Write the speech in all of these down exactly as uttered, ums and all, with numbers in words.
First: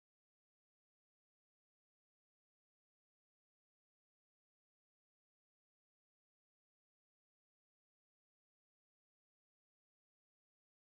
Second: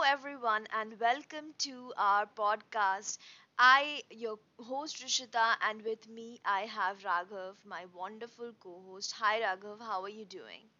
everyone, and welcome to our podcast. I, your host Rishita, and with me I have Raghav, my wonderful co host. Hi Raghav, how are you doing?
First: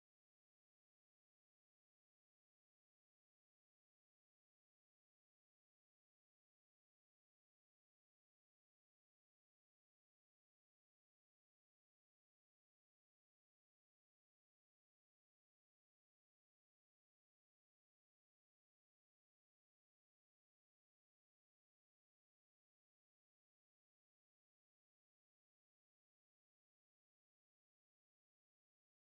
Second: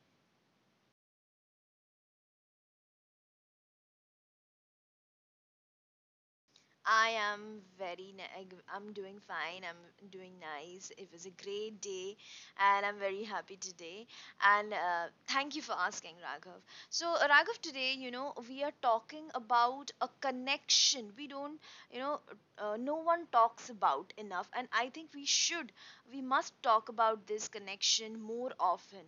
I am very, ni- I'm doing fine. I'm doing nice. It was a great day and I'm very happy today. And uh, thank you for asking, Raghav. So, uh, Raghav, today, you know, we are talking about a connection we don't, you know, uh, no one talks about enough. And I think we should, we must talk about this connection more often.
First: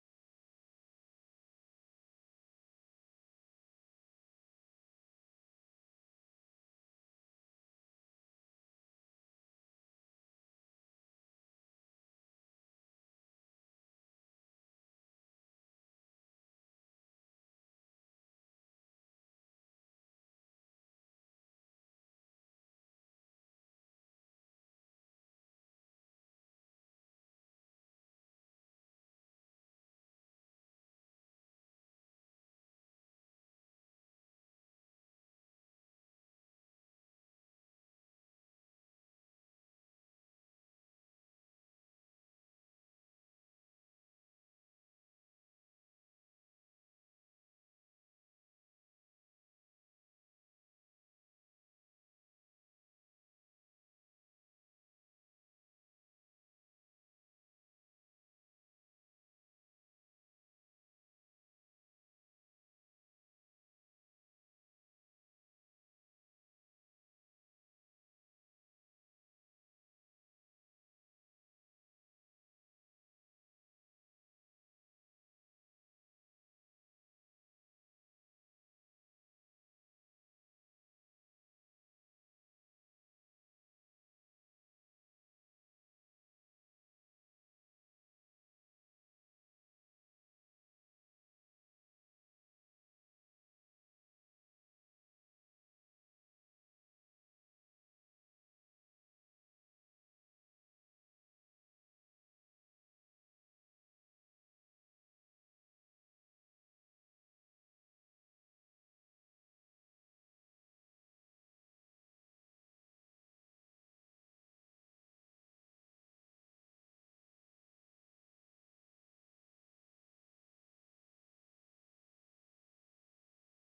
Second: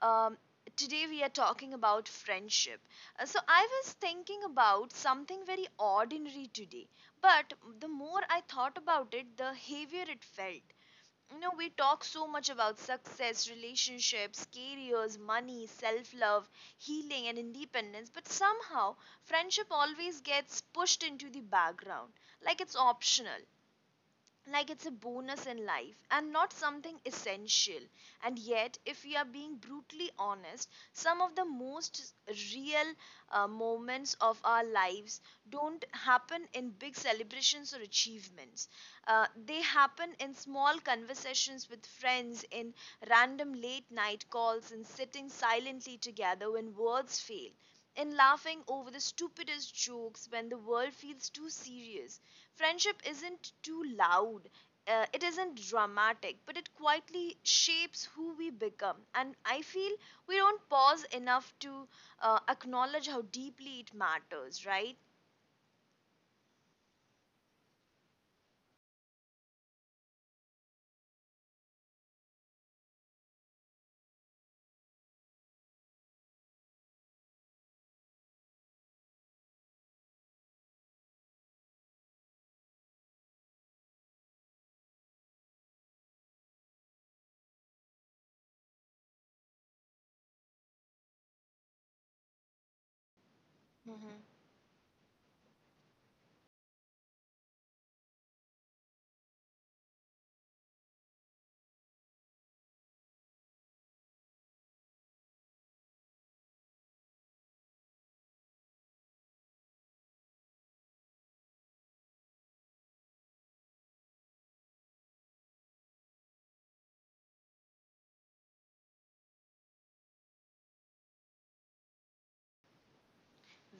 Um, Today, we are talking about friendship. Uh, So, I was thinking about something very ordinary today, but the more I thought about it, the heavier it felt. You know, we talk so much about success, relationships, careers, money, self love, healing, and independence, but somehow friendship always gets pushed into the background, like it's optional, like it's a bonus in life and not something essential. And yet, if we are being brutally honest, some of the most real uh, moments of our lives don't happen in big celebrations or achievements. Uh, they happen in small conversations with friends, in random late night calls, in sitting silently together when words fail. In laughing over the stupidest jokes when the world feels too serious, friendship isn't too loud, uh, it isn't dramatic, but it quietly shapes who we become. And I feel we don't pause enough to uh, acknowledge how deeply it matters, right?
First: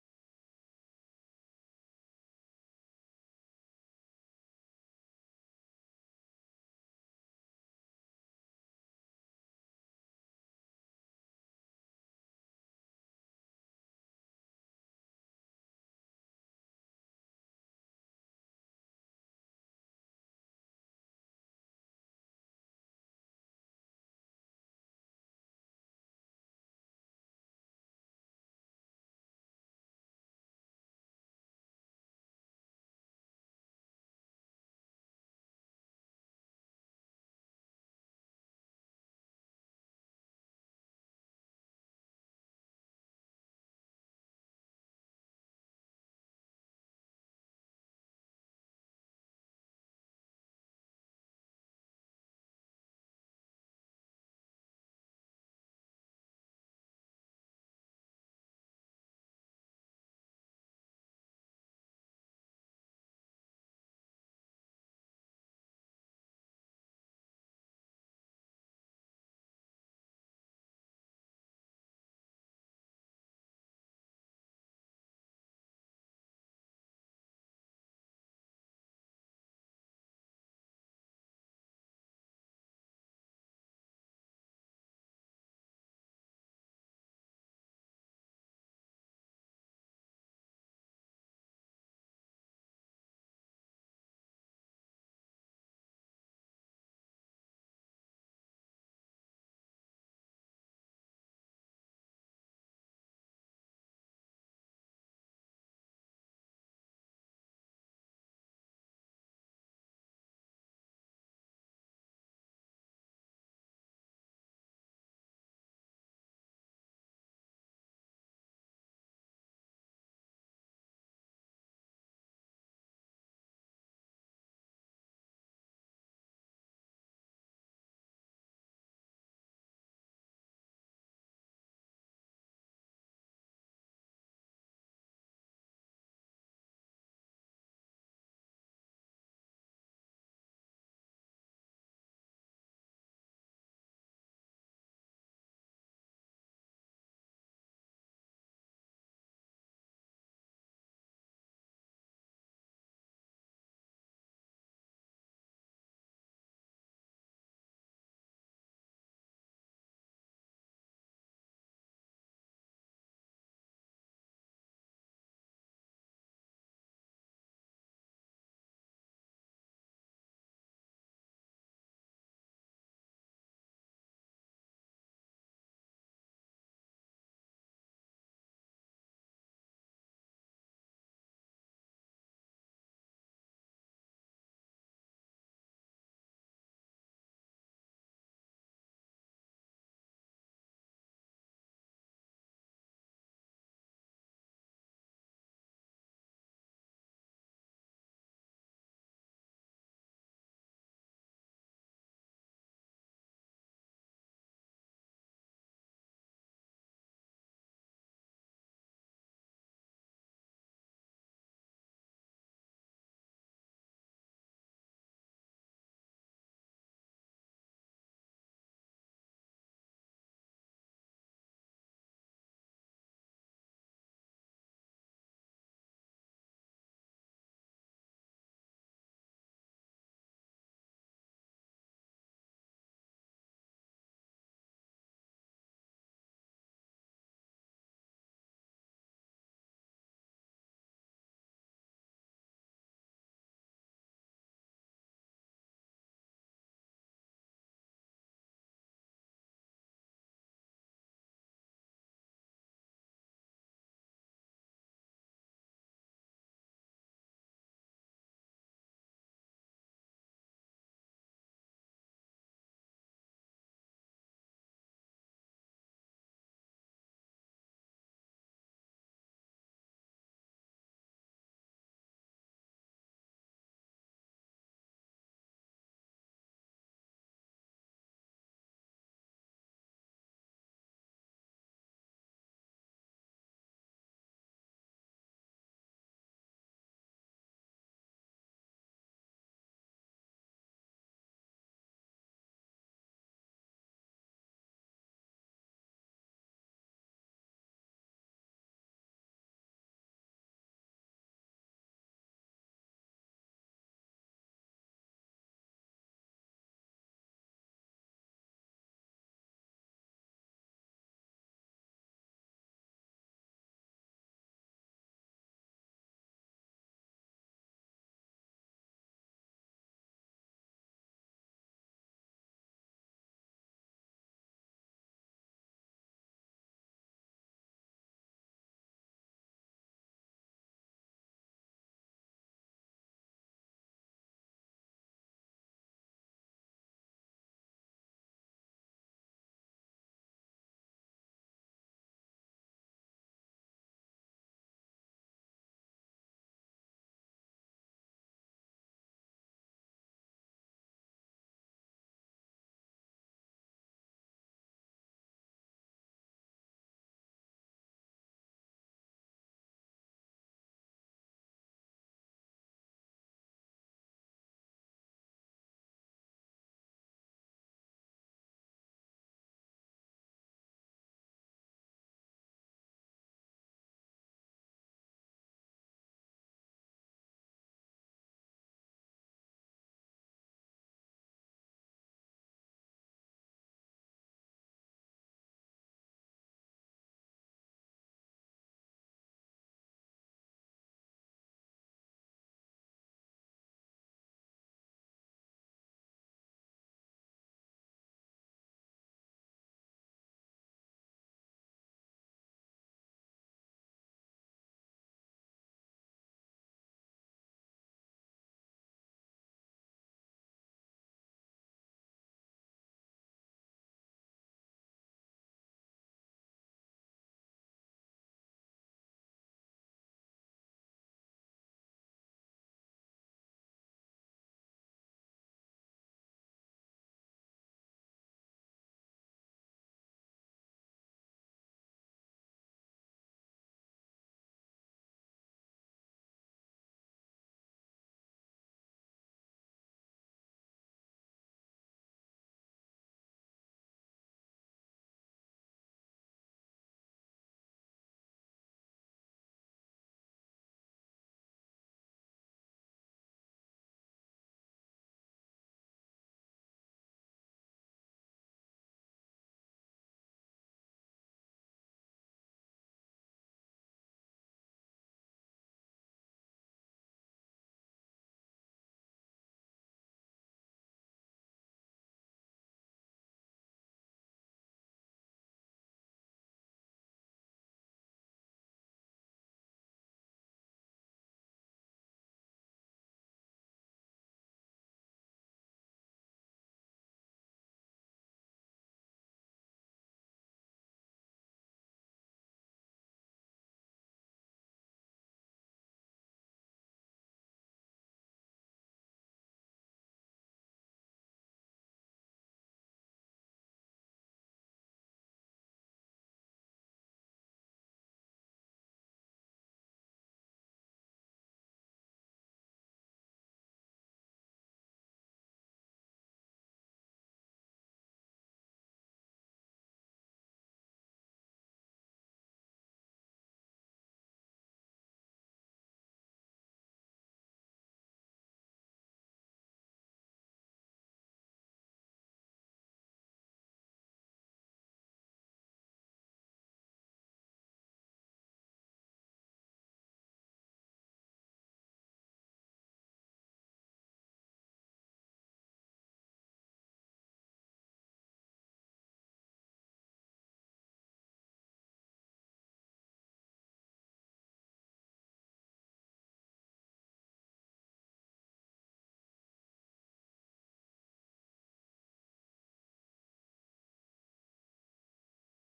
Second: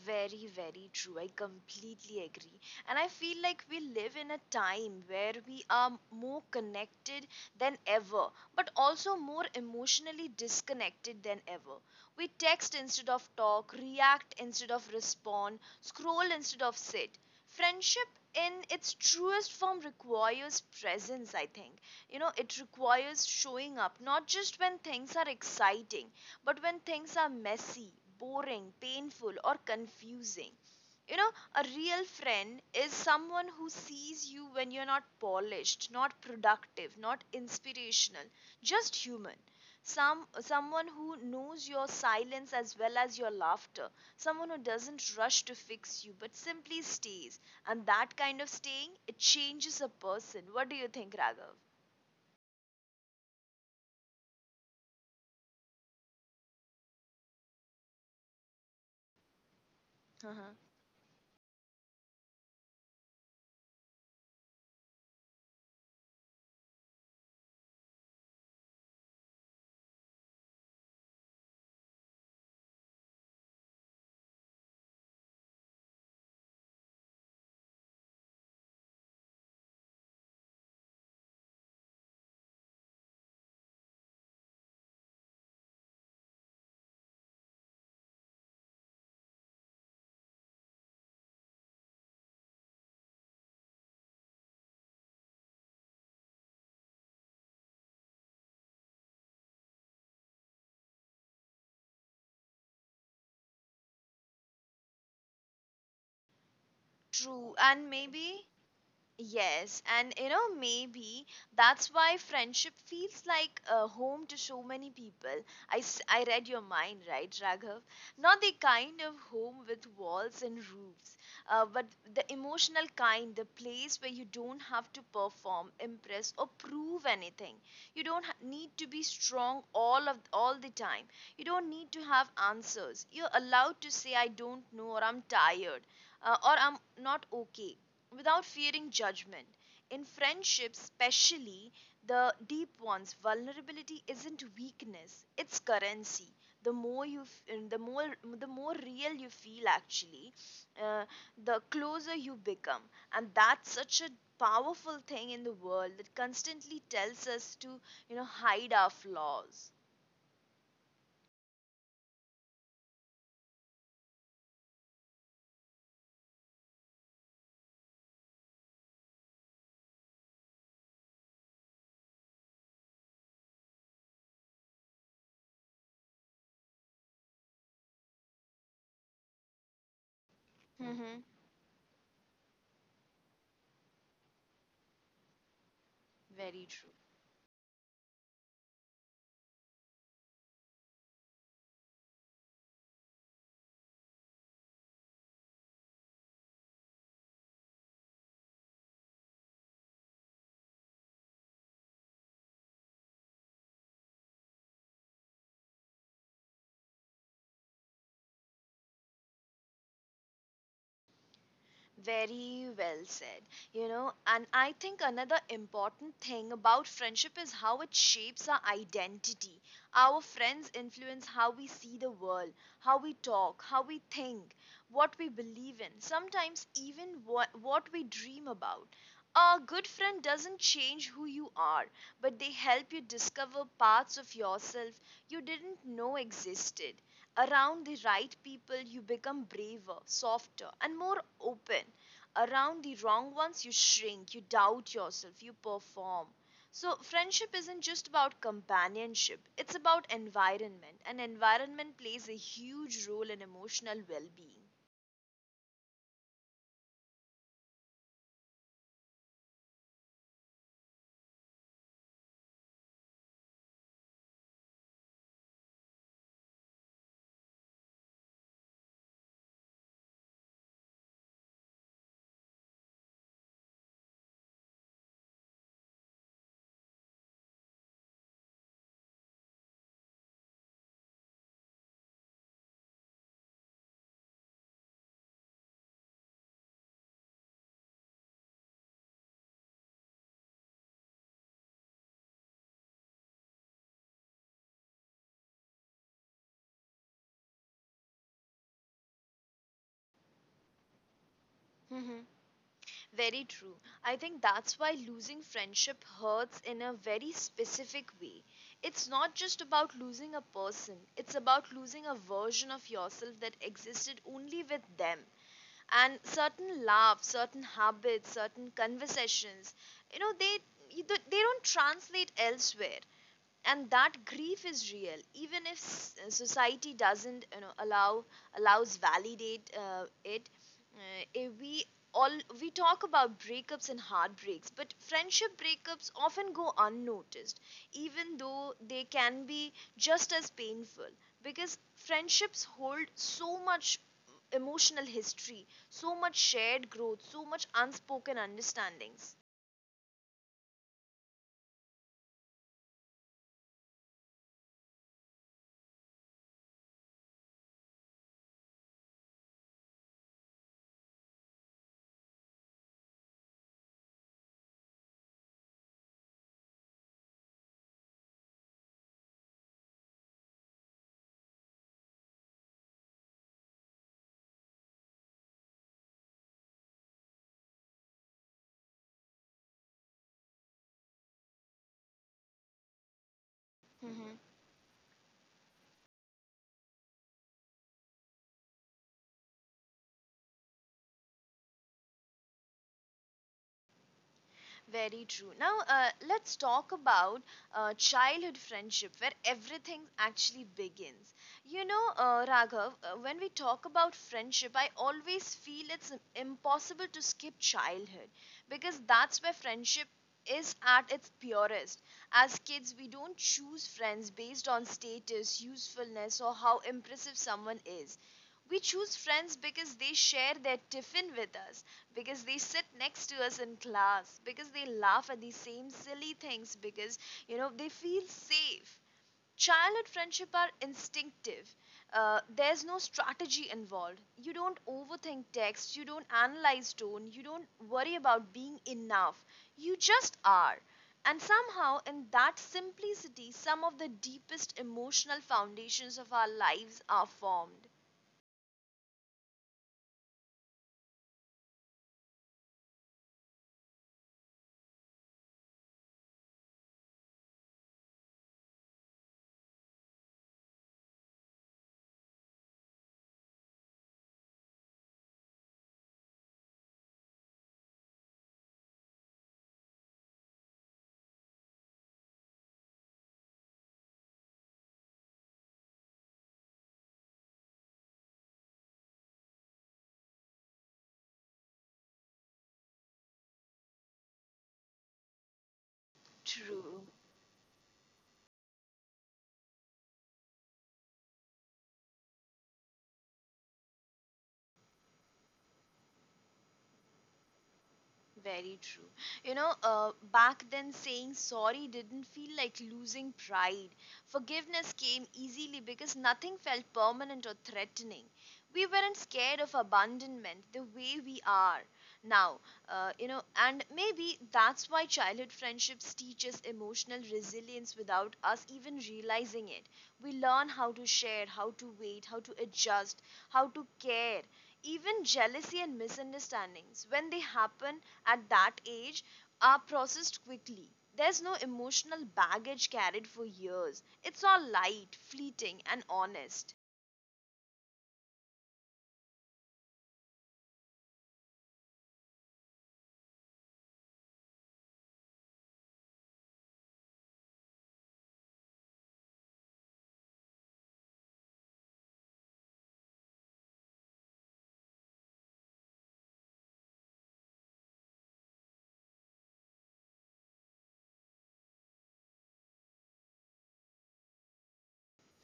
Very, very true. I completely agree. And I feel like we live in a time where we are more connected than ever, but also more emotionally disconnected than ever. We text instead of talk, react instead of respond, scroll instead of sit. Friendship in its truest form requires presence, I think. You know, it requires showing up, not just when things are exciting but when things are messy, boring, painful, or confusing. You know, a real friend is someone who sees you when you're not polished, not productive, not inspirational, just human. Some someone who knows your silence as well as your laughter, someone who doesn't rush to fix you but simply stays. And that kind of staying, it changes a person. What do you think, Raghav? Uh-huh. True, and maybe. Yes, and you know, maybe that's why friendship feels like a home to so many people. I, s- I read your mind, right, Raghav? Not the kind of home with walls and roofs, uh, but the emotional kind, the place where you don't have to perform, impress, or prove anything. You don't ha- need to be strong all of all the time. You don't need to have answers. You're allowed to say, "I don't know," or "I'm tired," uh, or "I'm not okay," without fearing judgment. In friendships, especially the deep ones, vulnerability isn't weakness; it's currency. The more you, f- uh, the more, the more real you feel. Actually, uh, the closer you become, and that's such a powerful thing in the world that constantly tells us to, you know, hide our flaws. Mm hmm. Very true. Very well said. You know, and I think another important thing about friendship is how it shapes our identity. Our friends influence how we see the world, how we talk, how we think, what we believe in, sometimes even what, what we dream about. A good friend doesn't change who you are, but they help you discover parts of yourself you didn't know existed. Around the right people, you become braver, softer, and more open. Around the wrong ones, you shrink, you doubt yourself, you perform. So, friendship isn't just about companionship, it's about environment, and environment plays a huge role in emotional well being. Very true. I think that's why losing friendship hurts in a very specific way. It's not just about losing a person, it's about losing a version of yourself that existed only with them. And certain laughs, certain habits, certain conversations, you know, they you don't- they don't translate elsewhere, and that grief is real, even if s- uh, society doesn't, you know, allow allows validate uh, it. Uh, if we all We talk about breakups and heartbreaks, but friendship breakups often go unnoticed, even though they can be just as painful, because friendships hold so much emotional history, so much shared growth, so much unspoken understandings. Very true. Now, uh, let's talk about uh, childhood friendship, where everything actually begins. You know, uh, Raghav, uh, when we talk about friendship, I always feel it's impossible to skip childhood because that's where friendship is at its purest. As kids, we don't choose friends based on status, usefulness, or how impressive someone is. We choose friends because they share their tiffin with us, because they sit next to us in class, because they laugh at the same silly things, because you know they feel safe. Childhood friendship are instinctive. Uh, there's no strategy involved. You don't overthink text. You don't analyze tone. You don't worry about being enough. You just are. And somehow, in that simplicity, some of the deepest emotional foundations of our lives are formed. True. Very true. You know, uh, back then saying sorry didn't feel like losing pride. Forgiveness came easily because nothing felt permanent or threatening. We weren't scared of abandonment the way we are now. Uh, you know, and maybe that's why childhood friendships teach us emotional resilience without us even realizing it. We learn how to share, how to wait, how to adjust, how to care. Even jealousy and misunderstandings, when they happen at that age, are processed quickly. There's no emotional baggage carried for years. It's all light, fleeting, and honest.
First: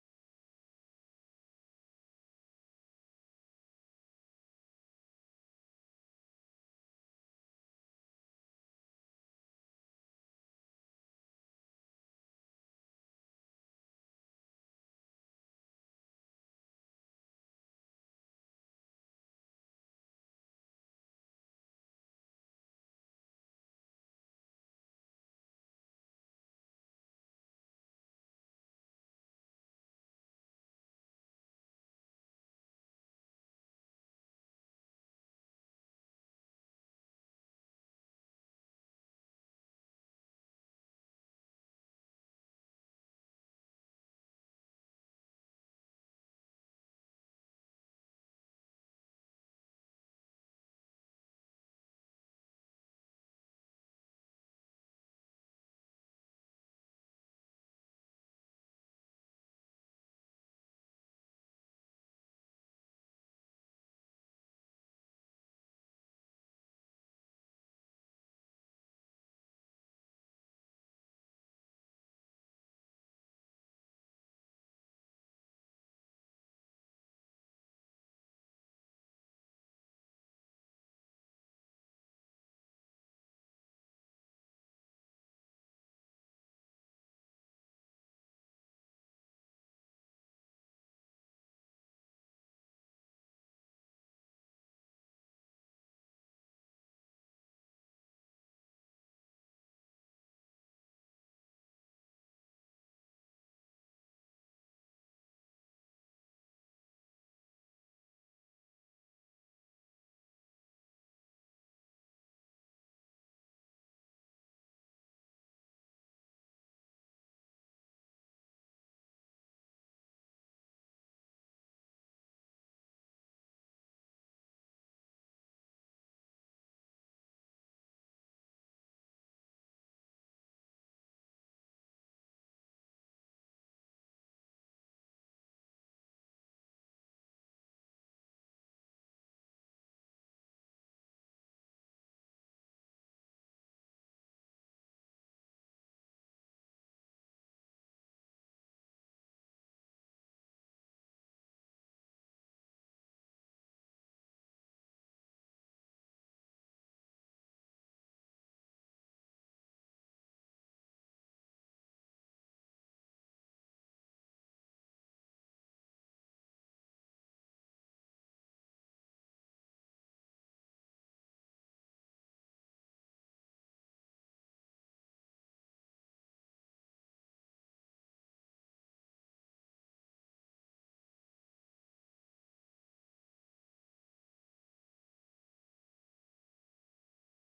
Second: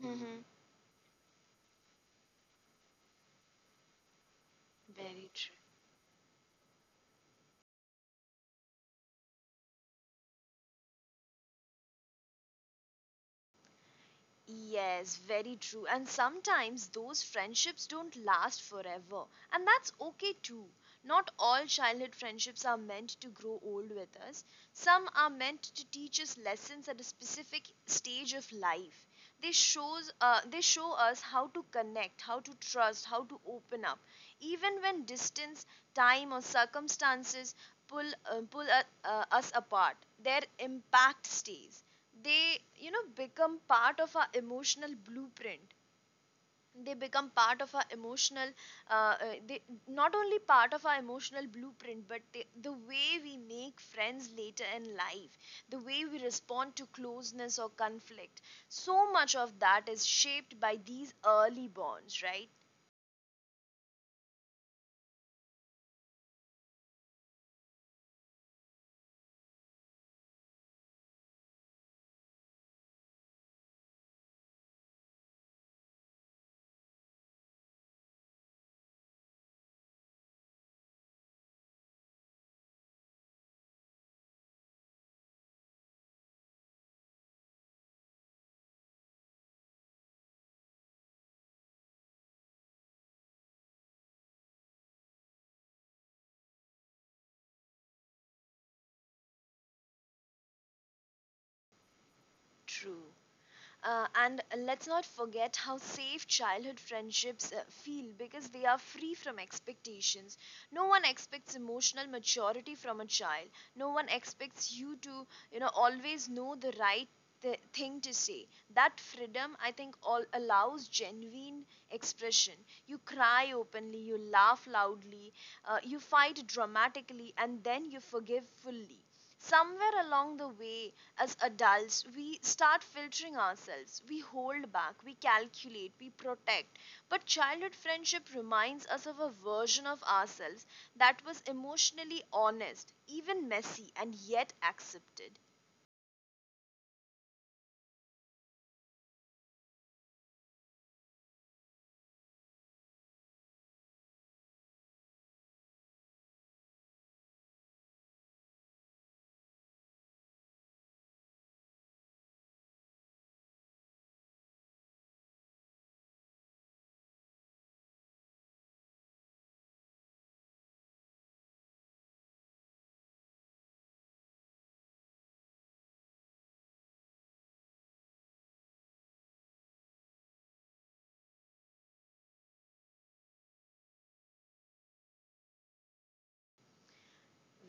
Mm-hmm. Very Yes, very true. And sometimes those friendships don't last forever. And that's okay too. Not all childhood friendships are meant to grow old with us. Some are meant to teach us lessons at a specific stage of life. They shows uh, they show us how to connect, how to trust, how to open up. Even when distance, time, or circumstances pull uh, pull uh, uh, us apart, their impact stays. They, you know, become part of our emotional blueprint. They become part of our emotional, uh, uh, they Not only part of our emotional blueprint, but they, the way we make friends later in life, the way we respond to closeness or conflict. So much of that is shaped by these early bonds, right? True. Uh, and let's not forget how safe childhood friendships uh, feel because they are free from expectations. No one expects emotional maturity from a child. No one expects you to, you know, always know the right th- thing to say. That freedom, I think, all allows genuine expression. You cry openly, you laugh loudly, uh, you fight dramatically, and then you forgive fully. Somewhere along the way, as adults, we start filtering ourselves. We hold back, we calculate, we protect. But childhood friendship reminds us of a version of ourselves that was emotionally honest, even messy, and yet accepted.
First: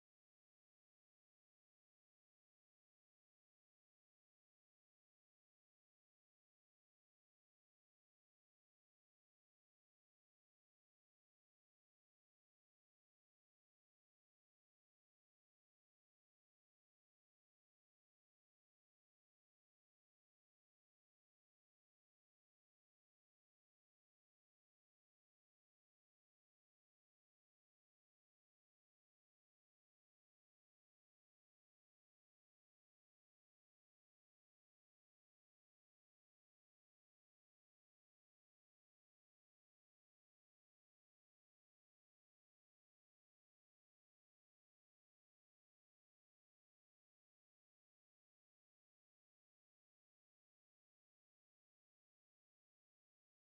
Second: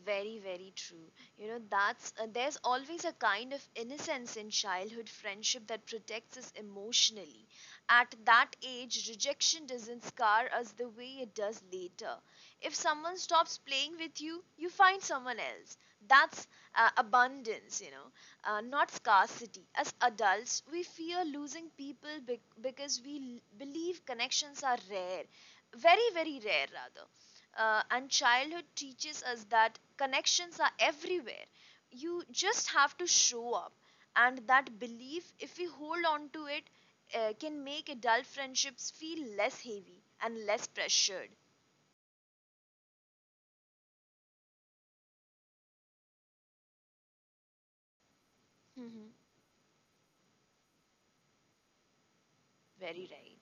Very, very true. You know, that's uh, there's always a kind of innocence in childhood friendship that protects us emotionally. At that age, rejection doesn't scar us the way it does later. If someone stops playing with you, you find someone else. That's uh, abundance, you know, uh, not scarcity. As adults, we fear losing people bec- because we l- believe connections are rare, very, very rare rather. Uh, and childhood teaches us that connections are everywhere. You just have to show up, and that belief, if we hold on to it, uh, can make adult friendships feel less heavy and less pressured. Hmm. Very right.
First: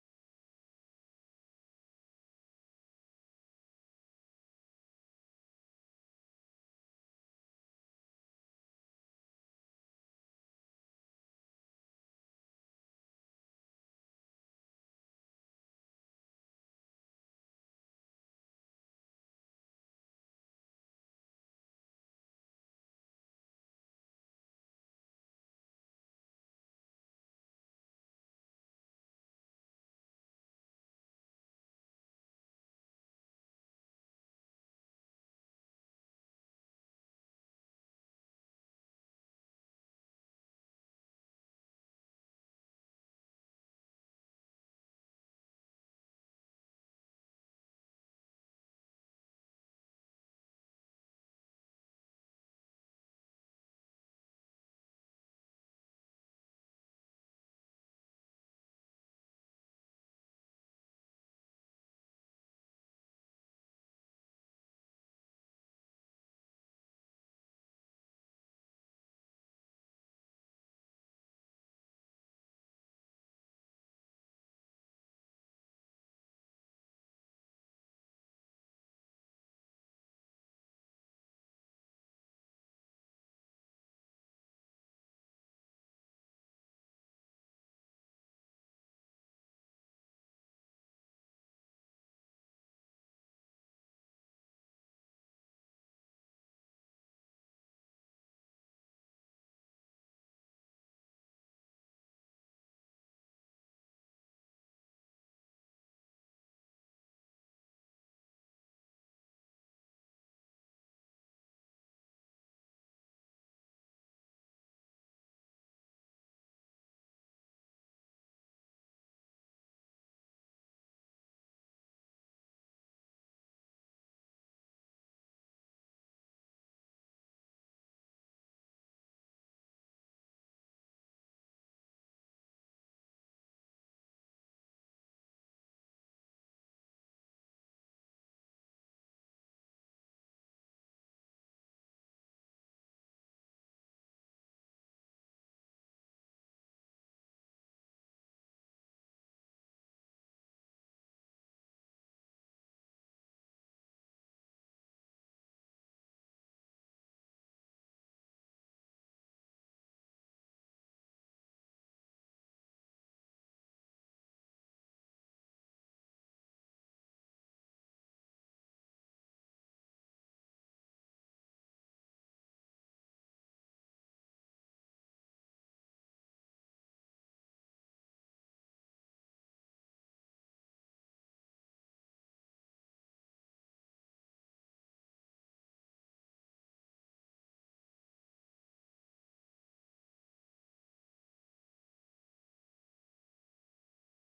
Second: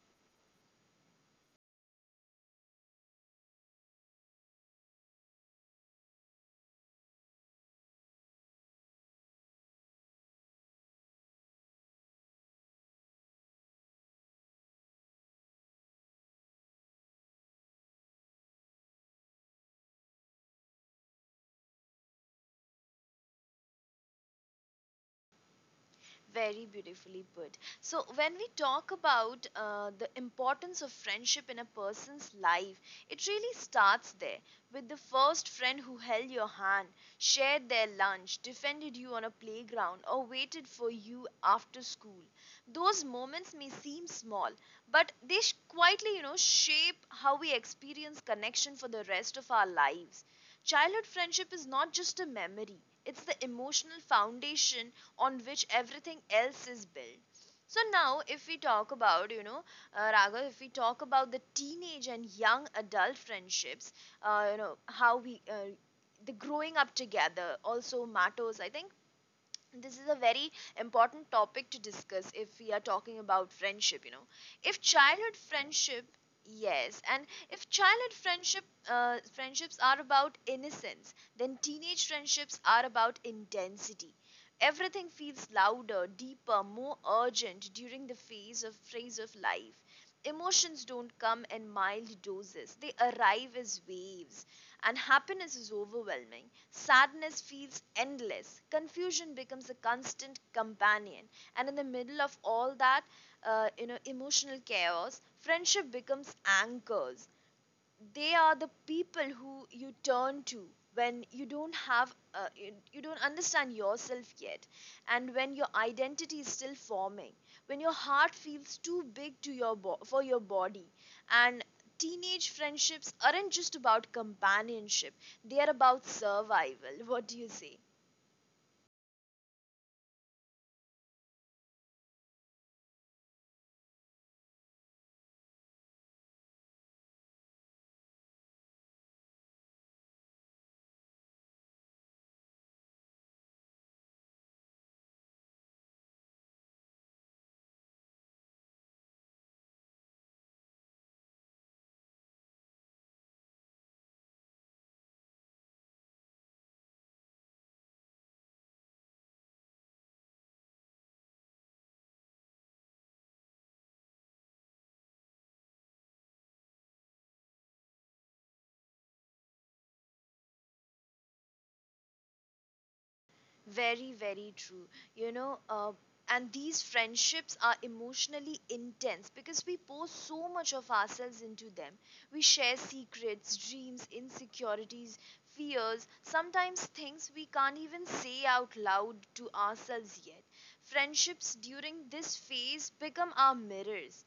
Very beautifully put. So, when we talk about uh, the importance of friendship in a person's life, it really starts there, with the first friend who held your hand, shared their lunch, defended you on a playground, or waited for you after school. Those moments may seem small, but they sh- quietly, you know, shape how we experience connection for the rest of our lives. Childhood friendship is not just a memory, it's the emotional foundation on which everything else is built. So now, if we talk about, you know, uh, Raghav, if we talk about the teenage and young adult friendships, uh, you know, how we, uh, the growing up together also matters. I think this is a very important topic to discuss if we are talking about friendship. You know, if childhood friendship yes and if childhood friendship uh, friendships are about innocence, then teenage friendships are about intensity. Everything feels louder, deeper, more urgent during the phase of phase of life. Emotions don't come in mild doses, they arrive as waves, and happiness is overwhelming. Sadness feels endless. Confusion becomes a constant companion. And in the middle of all that, uh, you know, emotional chaos, friendship becomes anchors. They are the people who you turn to when you don't have uh, you, you don't understand yourself yet, and when your identity is still forming, when your heart feels too big to your bo- for your body. And teenage friendships aren't just about companionship, they are about survival. What do you say? Very, very true. You know, uh, and these friendships are emotionally intense because we pour so much of ourselves into them. We share secrets, dreams, insecurities, fears, sometimes things we can't even say out loud to ourselves yet. Friendships during this phase become our mirrors.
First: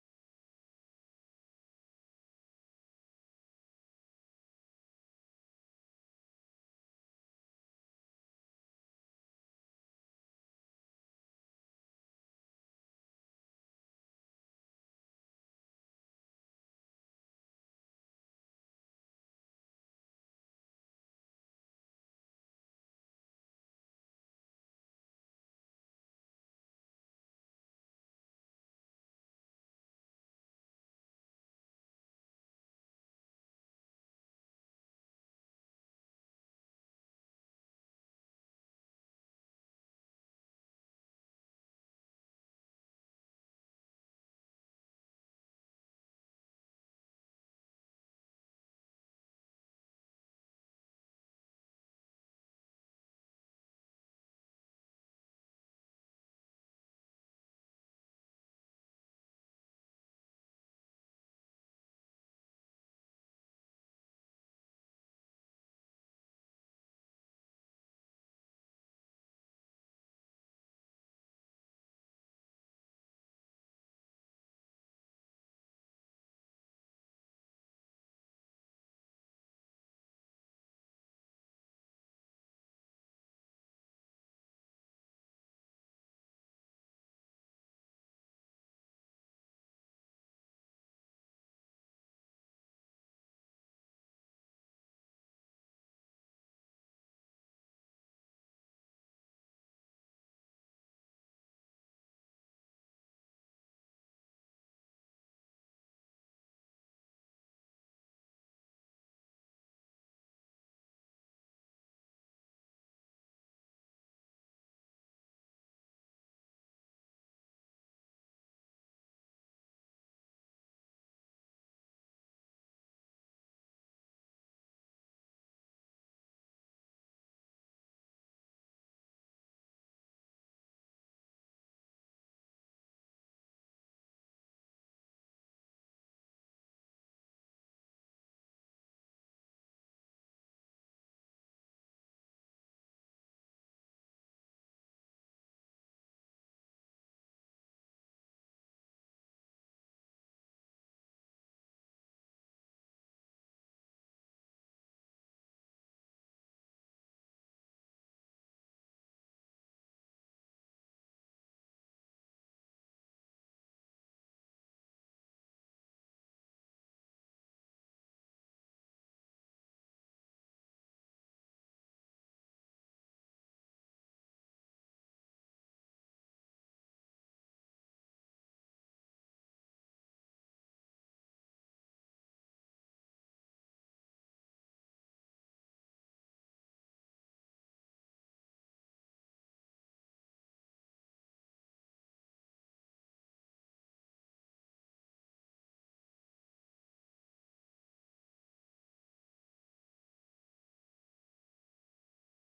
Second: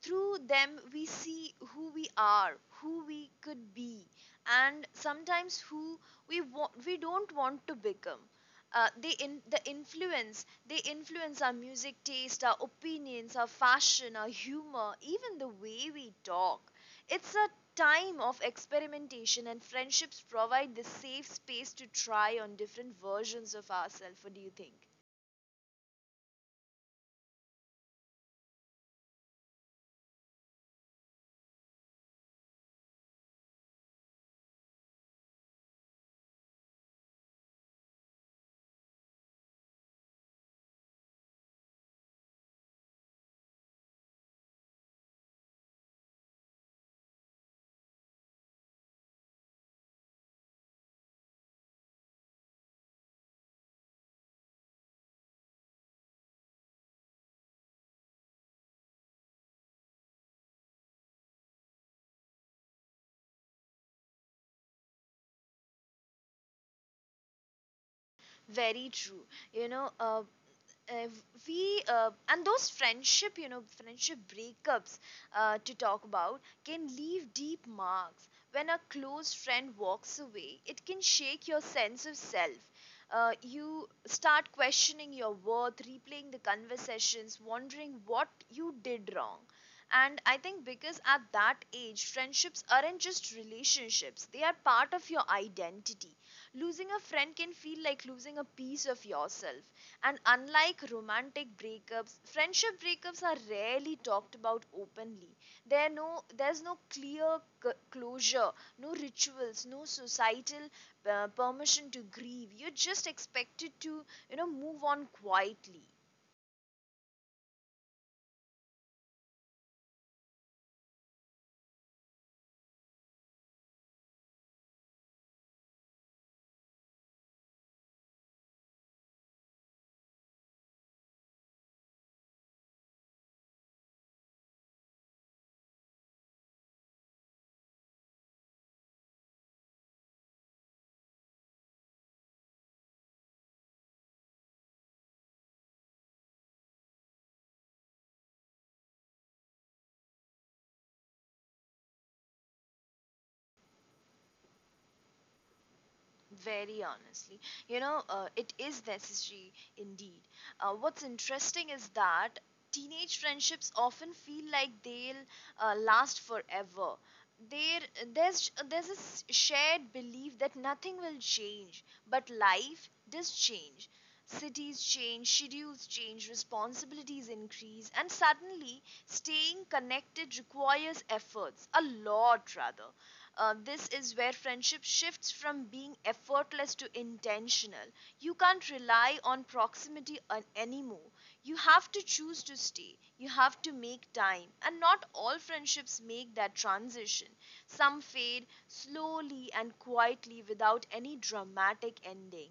Through them, we see who we are, who we could be, and sometimes who we want, we don't want to become. Uh, they in, the influence they influence our music taste, our opinions, our fashion, our humor, even the way we talk. It's a time of experimentation, and friendships provide the safe space to try on different versions of ourselves. What do you think? Very true. You know, uh, uh, we uh, And those friendship you know friendship breakups, uh, to talk about, can leave deep marks. When a close friend walks away, it can shake your sense of self. Uh, you start questioning your worth, replaying the conversations, wondering what you did wrong. And I think because at that age, friendships aren't just relationships, they are part of your identity. Losing a friend can feel like losing a piece of yourself. And unlike romantic breakups, friendship breakups are rarely talked about openly. There no there's no clear c- closure, no rituals, no societal uh, permission to grieve. You're just expected to, you know, move on quietly. Very honestly, you know, uh, it is necessary indeed. Uh, what's interesting is that teenage friendships often feel like they'll uh, last forever. There, there's there's this shared belief that nothing will change, but life does change. Cities change, schedules change, responsibilities increase, and suddenly staying connected requires efforts, a lot rather. Uh, this is where friendship shifts from being effortless to intentional. You can't rely on proximity an- anymore. You have to choose to stay. You have to make time. And not all friendships make that transition. Some fade slowly and quietly without any dramatic ending.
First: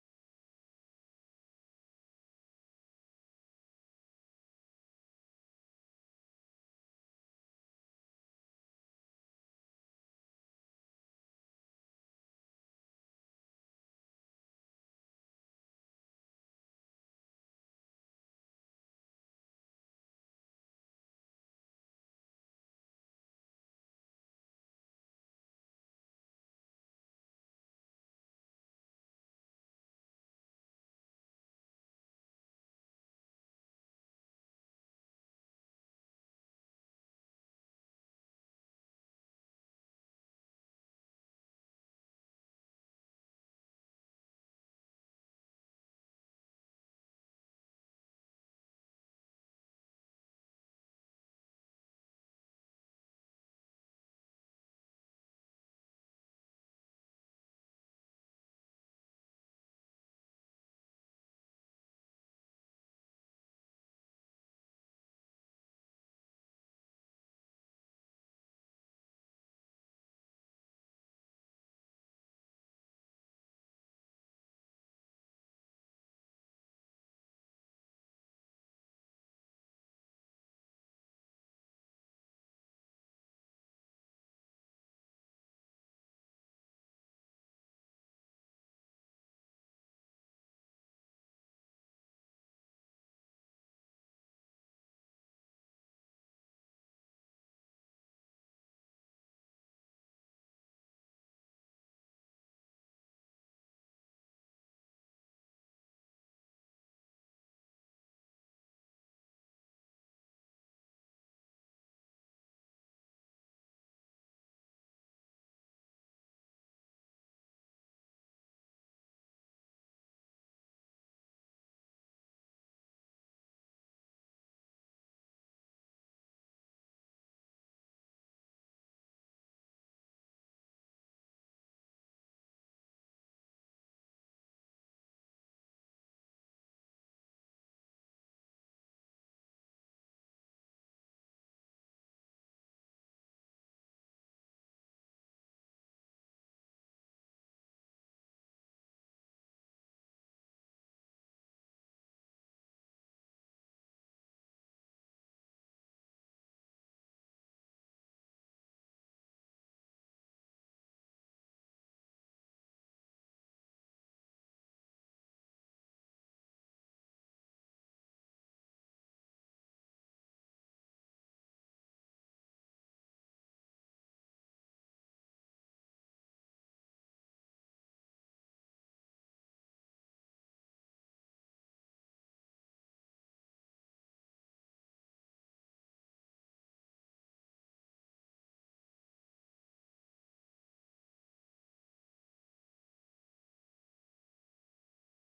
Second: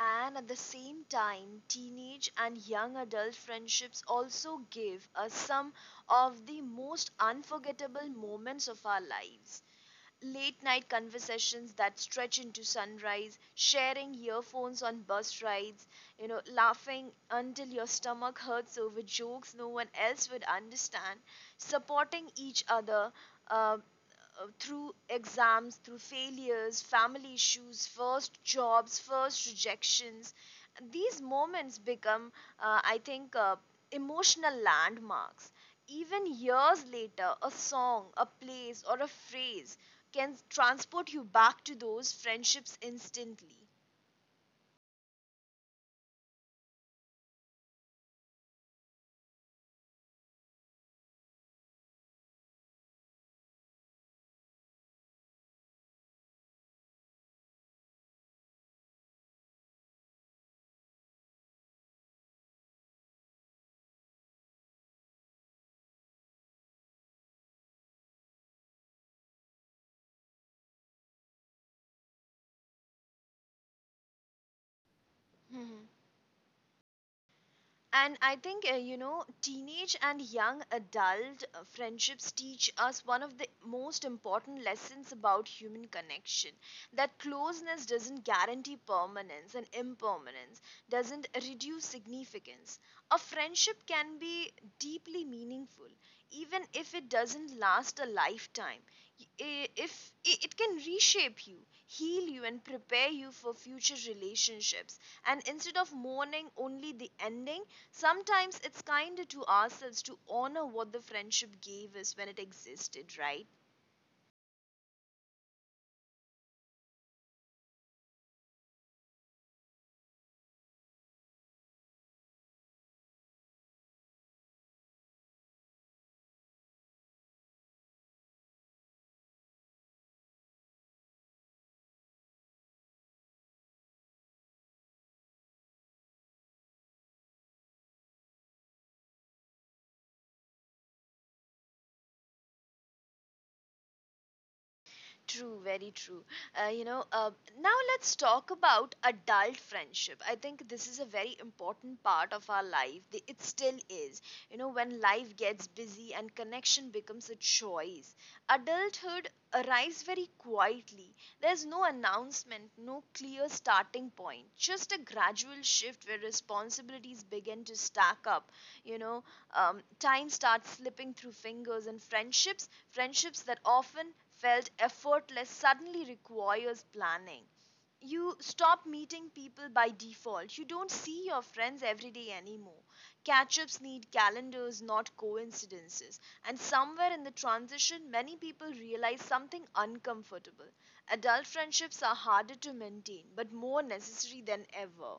And at the same time, teenage and young adult friendships also give us some of the most unforgettable moments of our lives. Late night conversations that stretch into sunrise, sharing earphones on bus rides, you know, laughing until your stomach hurts over jokes no one else would understand, supporting each other. Uh, uh, Through exams, through failures, family issues, first jobs, first rejections. These moments become, uh, I think, uh, emotional landmarks. Even years later, a song, a place, or a phrase can transport you back to those friendships instantly. And I think, uh, you know, teenage and young adult uh, friendships teach us one of the most important lessons about human connection: that closeness doesn't guarantee permanence, and impermanence doesn't reduce significance. A friendship can be deeply meaningful, even if it doesn't last a lifetime. Y- i- If i- it can reshape you, heal you, and prepare you for future relationships, and instead of mourning only the ending, sometimes it's kinder to ourselves to honor what the friendship gave us when it existed, right? True, very true. Uh, you know, uh, Now let's talk about adult friendship. I think this is a very important part of our life. The- It still is. You know, when life gets busy and connection becomes a choice, adulthood arrives very quietly. There's no announcement, no clear starting point, just a gradual shift where responsibilities begin to stack up. You know, um, time starts slipping through fingers, and friendships friendships that often felt effortless suddenly requires planning. You stop meeting people by default. You don't see your friends every day anymore. Catch-ups need calendars, not coincidences. And somewhere in the transition, many people realize something uncomfortable. Adult friendships are harder to maintain, but more necessary than ever.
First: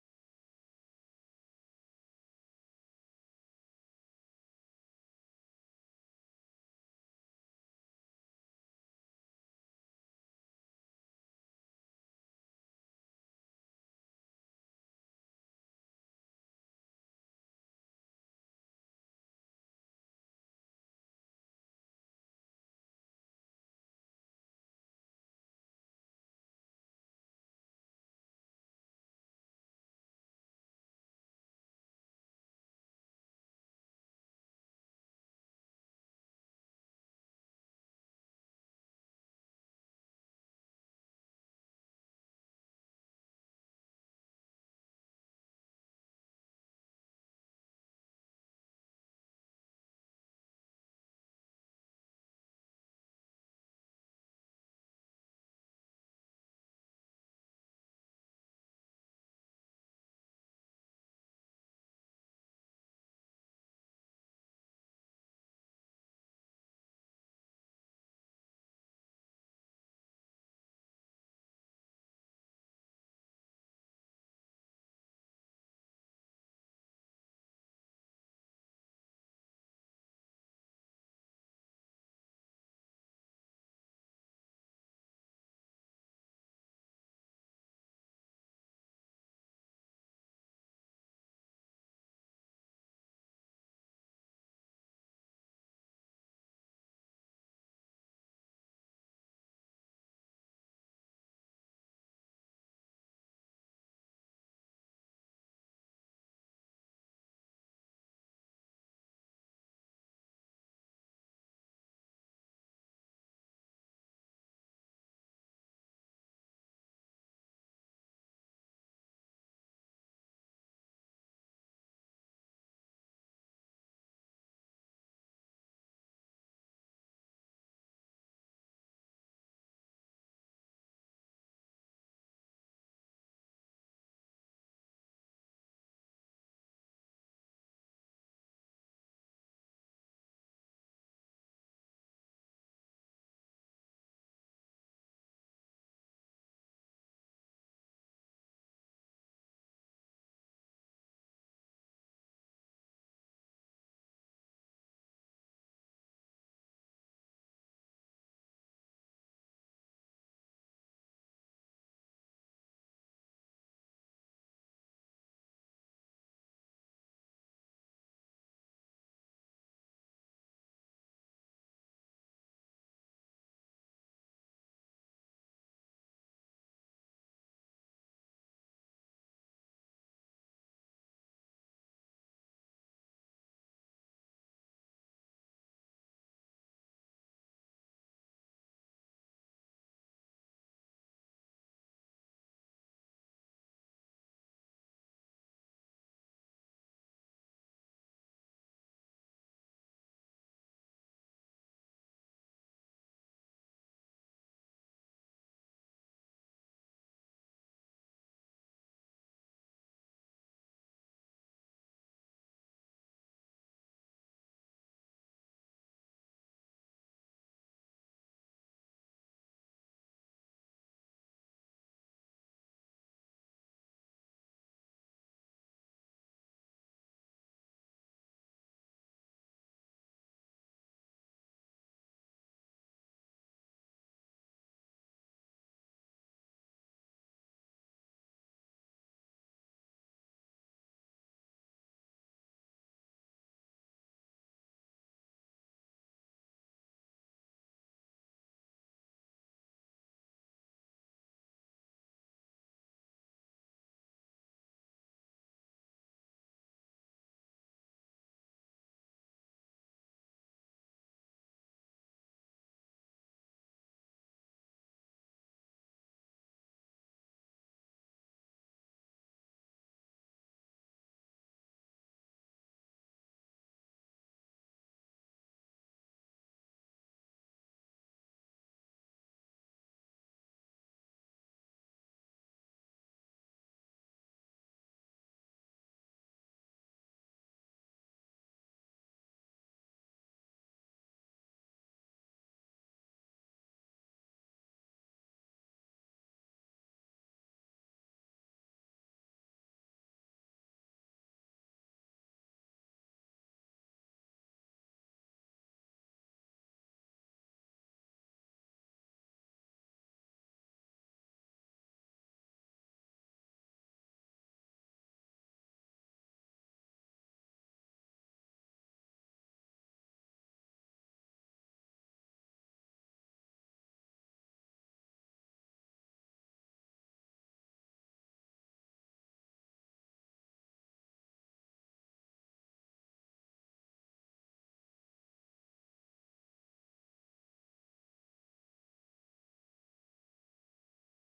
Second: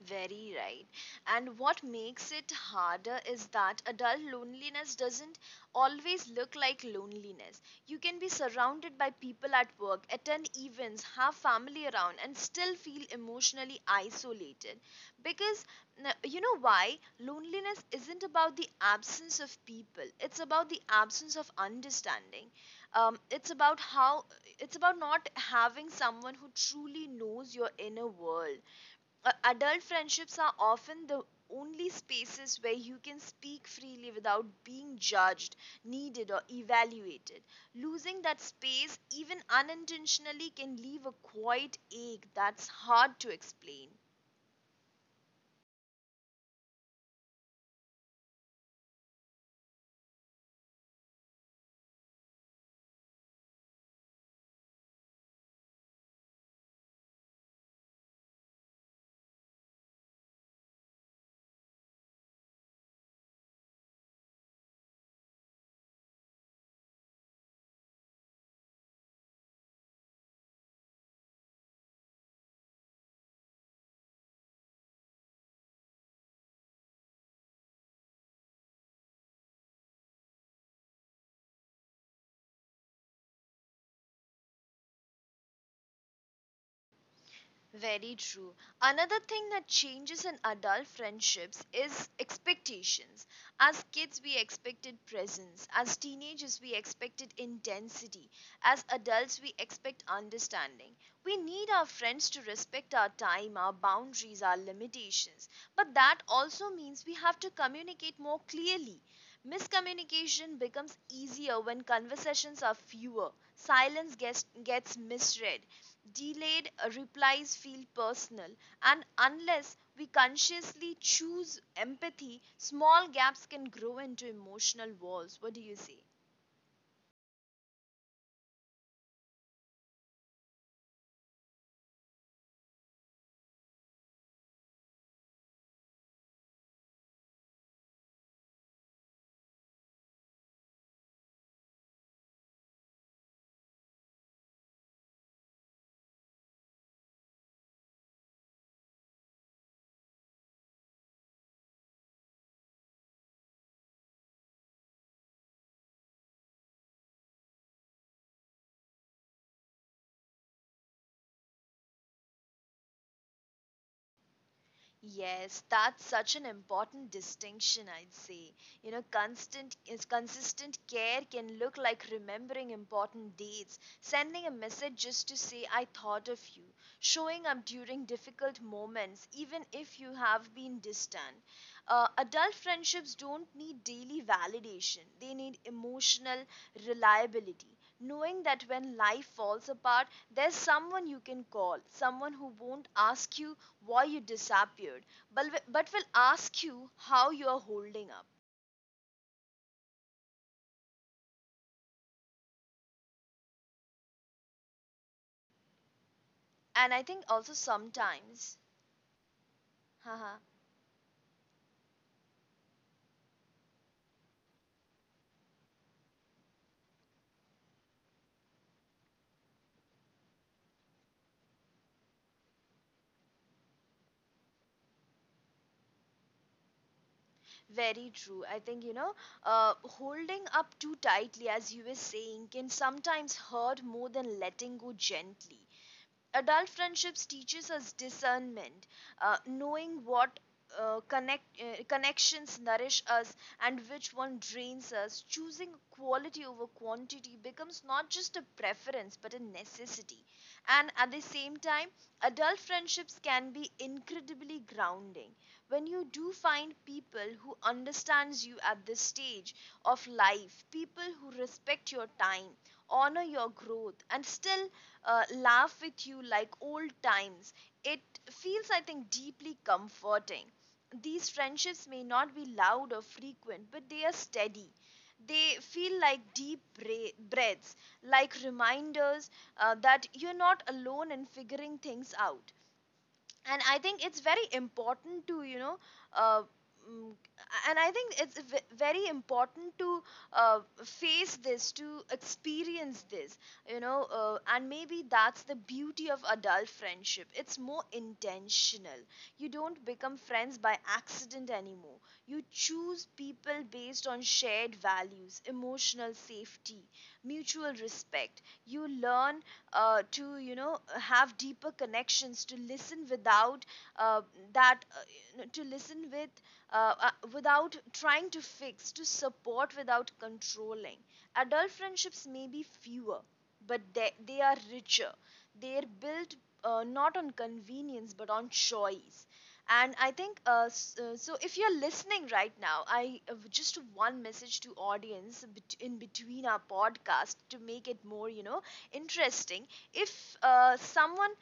Very right. And what makes it harder is that adult loneliness doesn't always look like loneliness. You can be surrounded by people at work, attend events, have family around, and still feel emotionally isolated. Because n- you know why? Loneliness isn't about the absence of people, it's about the absence of understanding. Um, it's about how it's about not having someone who truly knows your inner world. Uh, adult friendships are often the only spaces where you can speak freely without being judged, needed, or evaluated. Losing that space, even unintentionally, can leave a quiet ache that's hard to explain. Very true. Another thing that changes in adult friendships is expectations. As kids, we expected presence. As teenagers, we expected intensity. As adults, we expect understanding. We need our friends to respect our time, our boundaries, our limitations. But that also means we have to communicate more clearly. Miscommunication becomes easier when conversations are fewer. Silence gets, gets misread, delayed uh, replies feel personal, and unless we consciously choose empathy, small gaps can grow into emotional walls. What do you say? Yes, that's such an important distinction, I'd say. You know, constant is consistent care can look like remembering important dates, sending a message just to say I thought of you, showing up during difficult moments even if you have been distant. Uh, adult friendships don't need daily validation, they need emotional reliability. Knowing that when life falls apart, there's someone you can call, someone who won't ask you why you disappeared, but, wi- but will ask you how you are holding up. And I think also sometimes. Haha, very true. I think, you know, uh, holding up too tightly, as you were saying, can sometimes hurt more than letting go gently. Adult friendships teaches us discernment, uh, knowing what uh, connect uh, connections nourish us and which one drains us. Choosing quality over quantity becomes not just a preference but a necessity. And at the same time, adult friendships can be incredibly grounding when you do find people who understands you at this stage of life, people who respect your time, honor your growth, and still uh, laugh with you like old times. It feels, I think, deeply comforting. These friendships may not be loud or frequent, but they are steady. They feel like deep bra- breaths, like reminders uh, that you're not alone in figuring things out. And I think it's very important to you know, uh, mm, and I think it's v- very important to uh, face this, to experience this, you know. Uh, and maybe that's the beauty of adult friendship: it's more intentional. You don't become friends by accident anymore. You choose people based on shared values, emotional safety, mutual respect. You learn uh, to, you know, have deeper connections, to listen without uh, that uh, you know, to listen with uh, uh, without trying to fix, to support without controlling. Adult friendships may be fewer, but they, they are richer. They are built uh, not on convenience but on choice. And I think uh, s- uh, so if you're listening right now, I uh, just one message to audience bet- in between our podcast to make it more, you know, interesting. If uh, someone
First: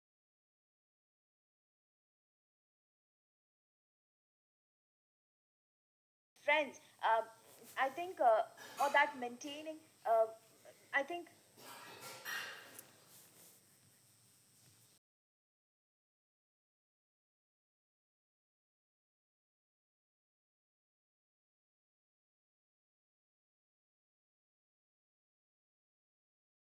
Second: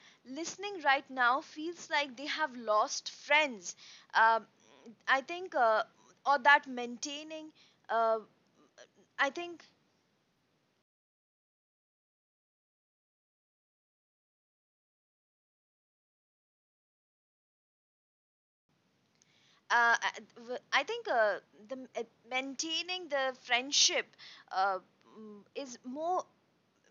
listening right now feels like they have lost friends, um I think, uh, or that maintaining, uh, I think. Uh, I I think uh, the uh, maintaining the friendship uh, mm, is more,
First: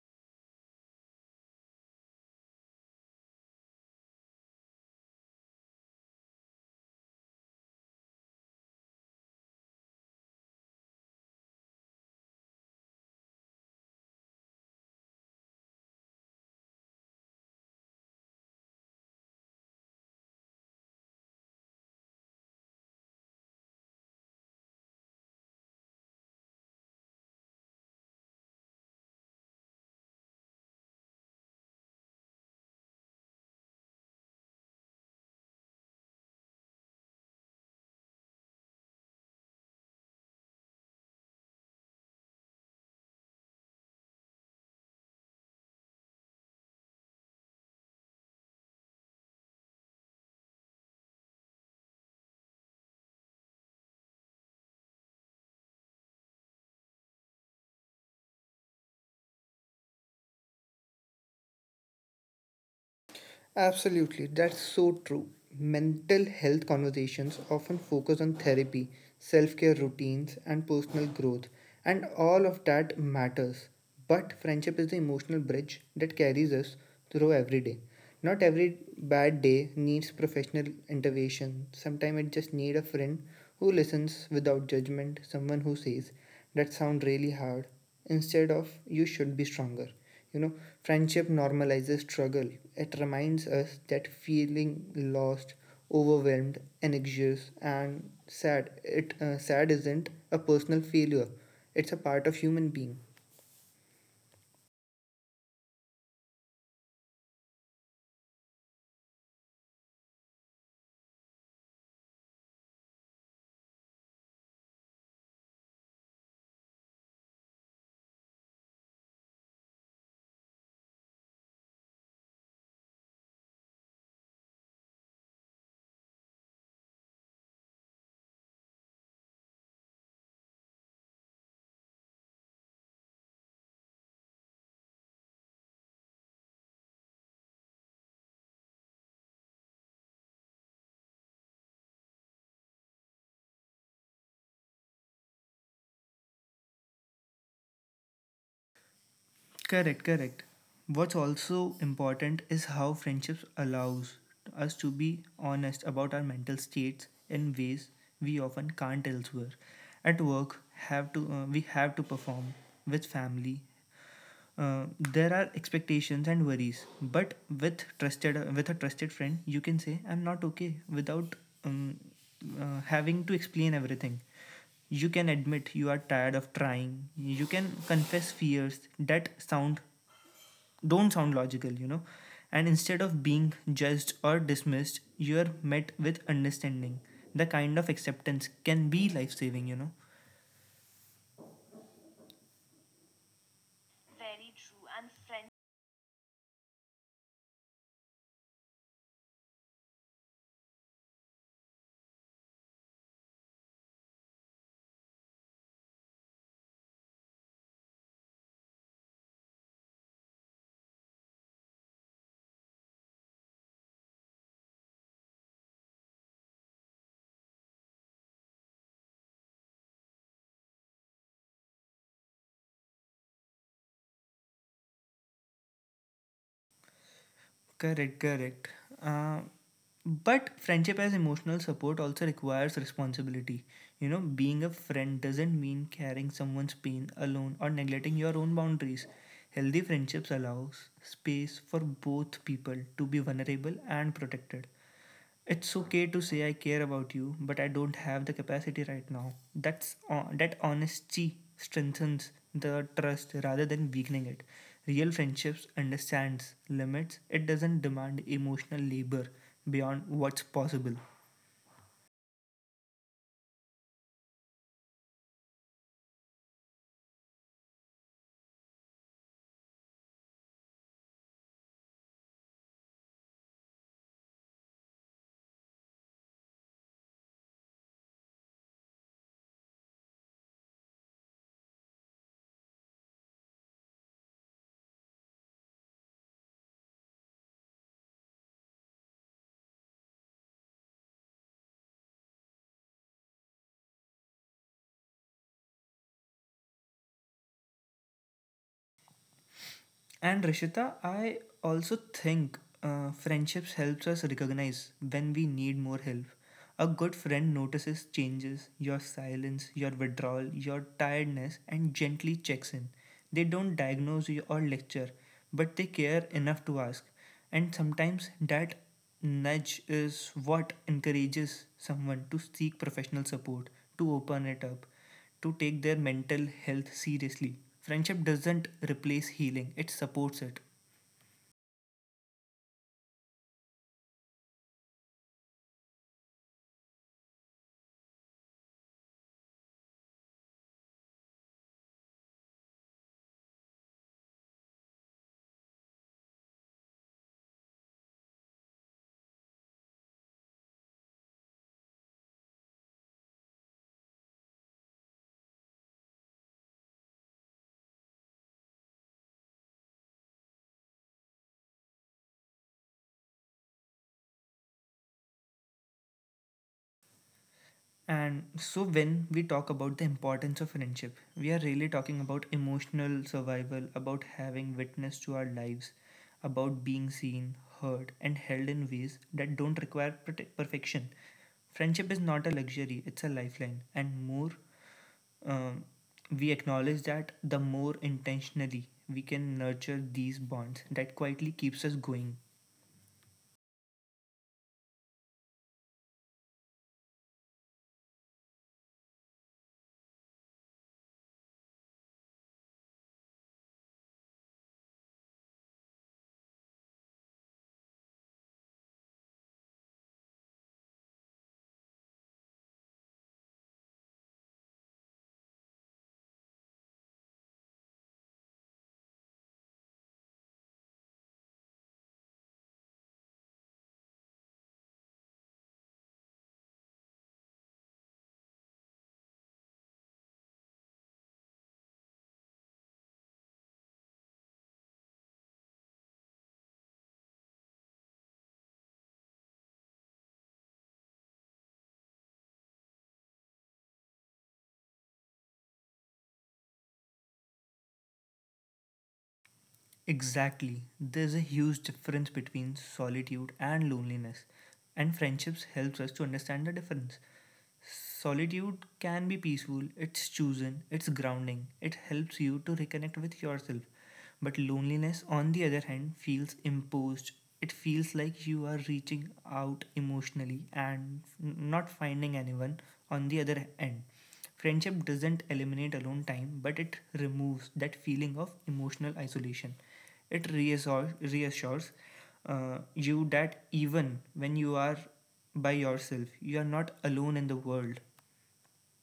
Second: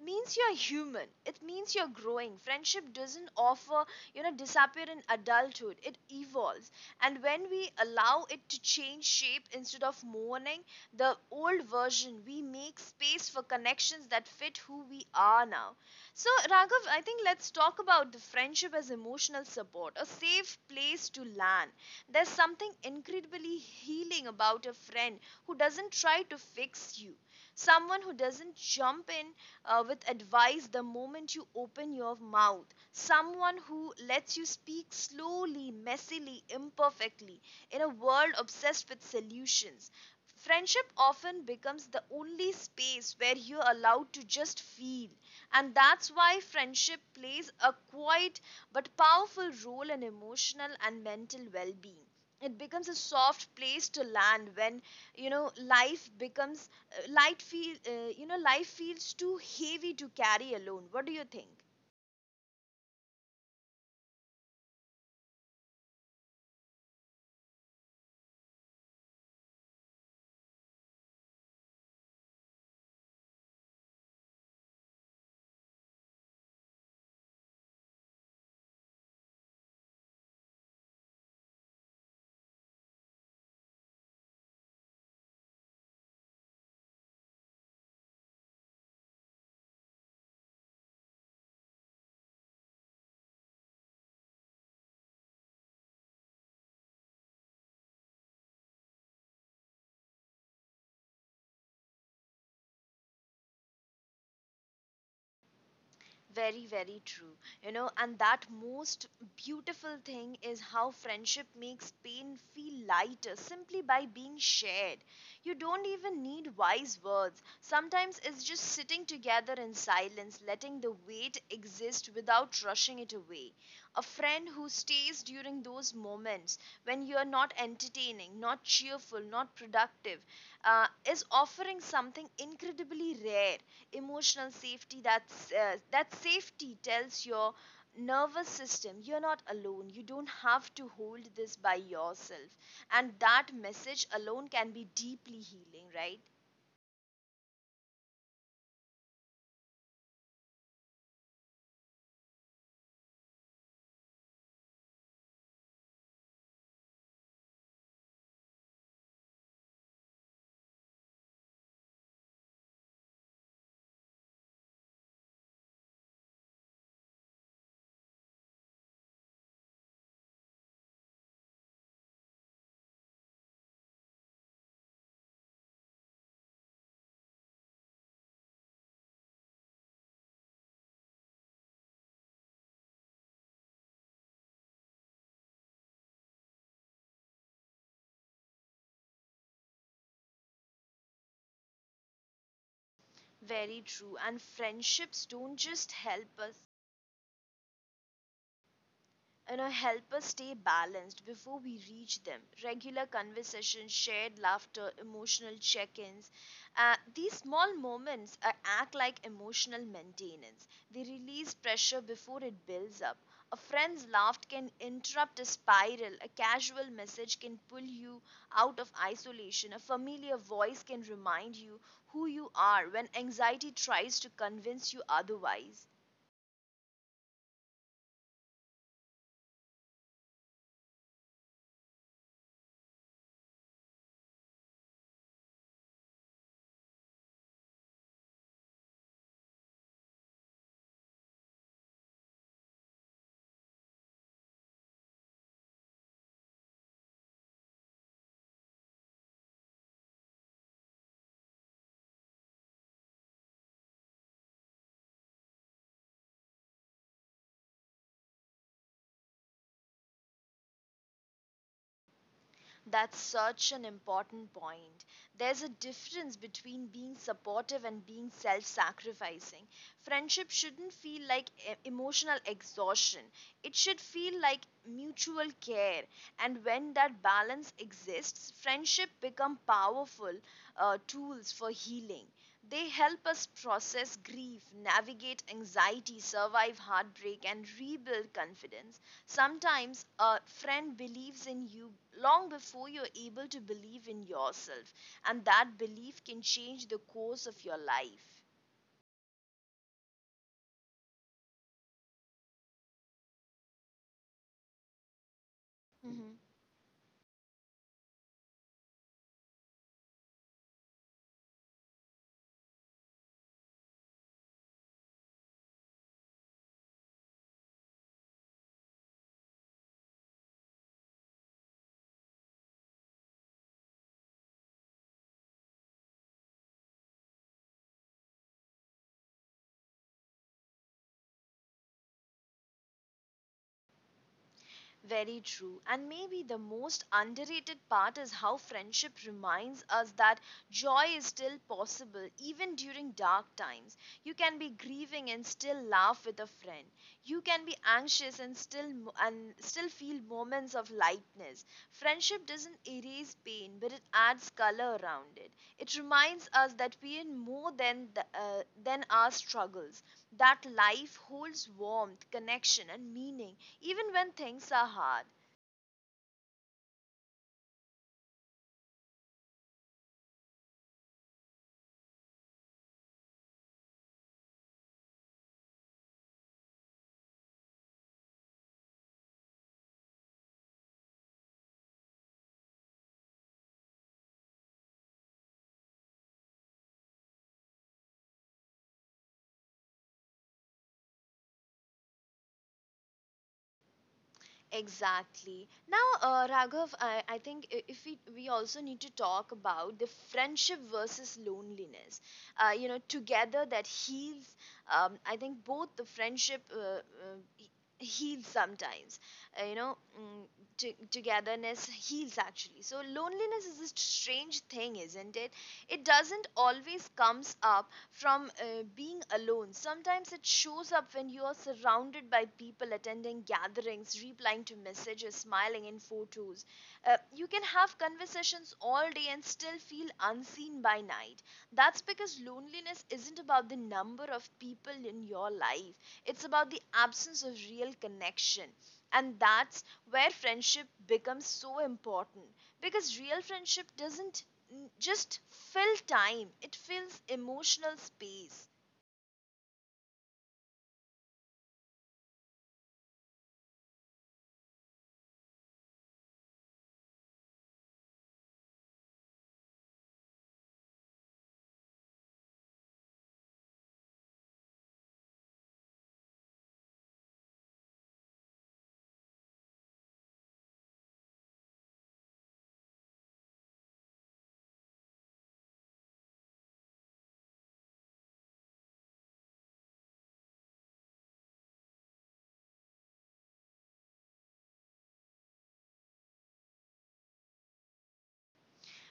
means you're human, it means you're growing. Friendship doesn't offer you know disappear in adulthood, it evolves. And when we allow it to change shape instead of mourning the old version, we make space for connections that fit who we are now. So Raghav, I think let's talk about the friendship as emotional support, a safe place to land. There's something incredibly healing about a friend who doesn't try to fix you, someone who doesn't jump in uh, with advice the moment you open your mouth. Someone who lets you speak slowly, messily, imperfectly in a world obsessed with solutions. Friendship often becomes the only space where you're allowed to just feel. And that's why friendship plays a quiet but powerful role in emotional and mental well being. It becomes a soft place to land when, you know, life becomes uh, light feel uh, you know, life feels too heavy to carry alone. What do you think? Absolutely, that's so true. Mental health conversations often focus on therapy, self care routines, and personal growth, and all of that matters. But friendship is the emotional bridge that carries us through every day. Not every bad day needs professional intervention. Sometimes it just needs a friend who listens without judgment, someone who says, "That sounds really hard," instead of "you should be stronger." You know, friendship normalizes struggle. It reminds us that feeling lost, overwhelmed, anxious and sad, it uh, sad isn't a personal failure. It's a part of human being. Very, very true. You know, and that most beautiful thing is how friendship makes pain feel lighter simply by being shared. You don't even need wise words. Sometimes it's just sitting together in silence, letting the weight exist without rushing it away. A friend who stays during those moments when you are not entertaining, not cheerful, not productive, uh, is offering something incredibly rare, emotional safety. That's uh, that safety tells your nervous system you're not alone, you don't have to hold this by yourself, and that message alone can be deeply healing, right? Correct, correct. What's also important is how friendships allows us to be honest about our mental states in ways we often can't elsewhere. At work, have to uh, we have to perform with family. Uh, there are expectations and worries, but with trusted with a trusted friend, you can say I'm not okay without um, uh, having to explain everything. You can admit you are tired of trying. You can confess fears that sound don't sound logical, you know. And instead of being judged or dismissed, you are met with understanding. The kind of acceptance can be life saving, you know. Very true. And friendships don't just help us, you know help us stay balanced before we reach them. Regular conversations, shared laughter, emotional check-ins, uh, these small moments uh, act like emotional maintenance. They release pressure before it builds up. A friend's laugh can interrupt a spiral, a casual message can pull you out of isolation, a familiar voice can remind you who you are when anxiety tries to convince you otherwise. Correct, correct. Uh, but friendship as emotional support also requires responsibility. You know, being a friend doesn't mean carrying someone's pain alone or neglecting your own boundaries. Healthy friendships allows space for both people to be vulnerable and protected. It's okay to say I care about you, but I don't have the capacity right now. That's on that honesty strengthens the trust rather than weakening it. Real friendships understands limits. It doesn't demand emotional labor beyond what's possible. That's such an important point. There's a difference between being supportive and being self sacrificing. Friendship shouldn't feel like e- emotional exhaustion, it should feel like mutual care. And when that balance exists, friendship become powerful uh, tools for healing. They help us process grief, navigate anxiety, survive heartbreak, and rebuild confidence. Sometimes a friend believes in you long before you're able to believe in yourself, and that belief can change the course of your life. And Rishita, I also think uh, friendships helps us recognize when we Mhm. need more help. A good friend notices changes, your silence, your withdrawal, your tiredness, and gently checks in. They don't diagnose you or lecture, but they care enough to ask. And sometimes that nudge is what encourages someone to seek professional support, to open it up, to take their mental health seriously. Friendship doesn't replace healing, it supports it. Very true. And maybe the most underrated part is how friendship reminds us that joy is still possible even during dark times. You can be grieving and still laugh with a friend. You can be anxious and still and still feel moments of lightness. Friendship doesn't erase pain, but it adds color around it. It reminds us that we are more than the, uh, than our struggles. That life holds warmth, connection, and meaning, even when things are hard. And so, when we talk about the importance of friendship, we are really talking about emotional survival, about having witness to our lives, about being seen, heard, and held in ways that don't require prote- perfection. Friendship is not a luxury, it's a lifeline. And more um, we acknowledge that, the more intentionally we can nurture these bonds that quietly keeps us going. Exactly. Now, uh, Raghav, I, I think i- if we we also need to talk about the friendship versus loneliness. Uh, you know, together that heals. Um, I think both the friendship uh, uh, he- heals sometimes. Uh, you know, mm, to- togetherness heals actually. So loneliness is a strange thing, isn't it? It doesn't always comes up from uh, being alone. Sometimes it shows up when you are surrounded by people, attending gatherings, replying to messages, smiling in photos. Uh, you can have conversations all day and still feel unseen by night. That's because loneliness isn't about the number of people in your life, it's about the absence of real connection. And that's where friendship becomes so important, because real friendship doesn't n- just fill time, it fills emotional space. Exactly. There's a huge difference between solitude and loneliness, and friendships helps us to understand the difference. Solitude can be peaceful, it's chosen, it's grounding, it helps you to reconnect with yourself. But loneliness, on the other hand, feels imposed. It feels like you are reaching out emotionally and not finding anyone on the other end. Friendship doesn't eliminate alone time, but it removes that feeling of emotional isolation. It reassures, reassures uh, you that even when you are by yourself, you are not alone in the world.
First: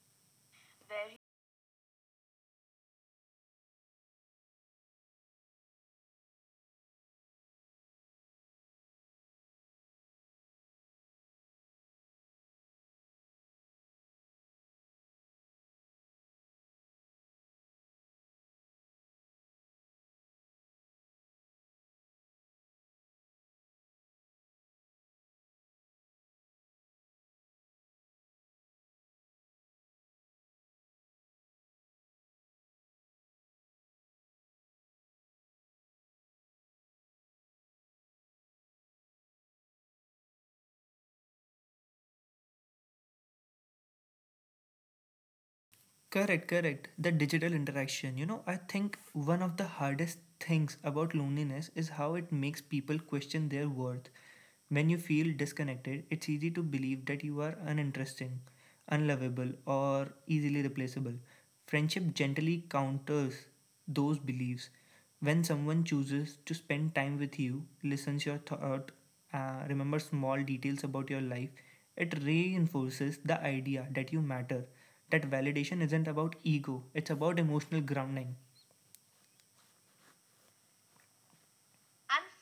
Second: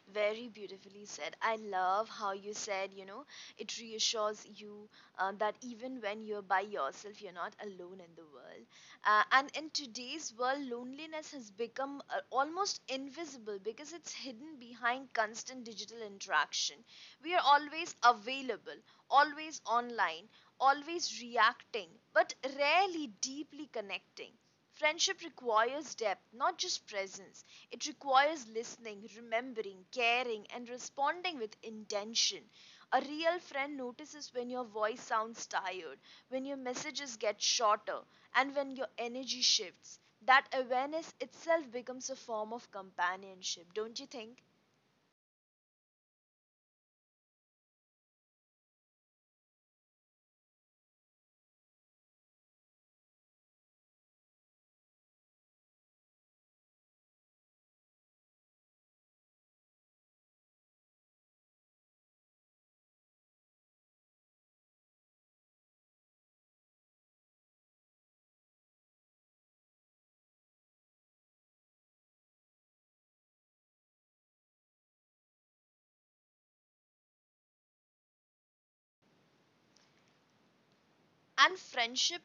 Very beautifully said. I love how you said, you know, it reassures you uh, that even when you're by yourself you're not alone in the world. Uh, and in today's world loneliness has become uh, almost invisible because it's hidden behind constant digital interaction. We are always available, always online, always reacting, but rarely deeply connecting. Friendship requires depth, not just presence. It requires listening, remembering, caring, and responding with intention. A real friend notices when your voice sounds tired, when your messages get shorter, and when your energy shifts. That awareness itself becomes a form of companionship, don't you think? Correct, correct. The digital interaction. You know, I think one of the hardest things about loneliness is how it makes people question their worth. When you feel disconnected, it's easy to believe that you are uninteresting, unlovable, or easily replaceable. Friendship gently counters those beliefs. When someone chooses to spend time with you, listens your thought, uh, remembers small details about your life, it reinforces the idea that you matter. That validation isn't about ego, it's about emotional grounding. And friendship,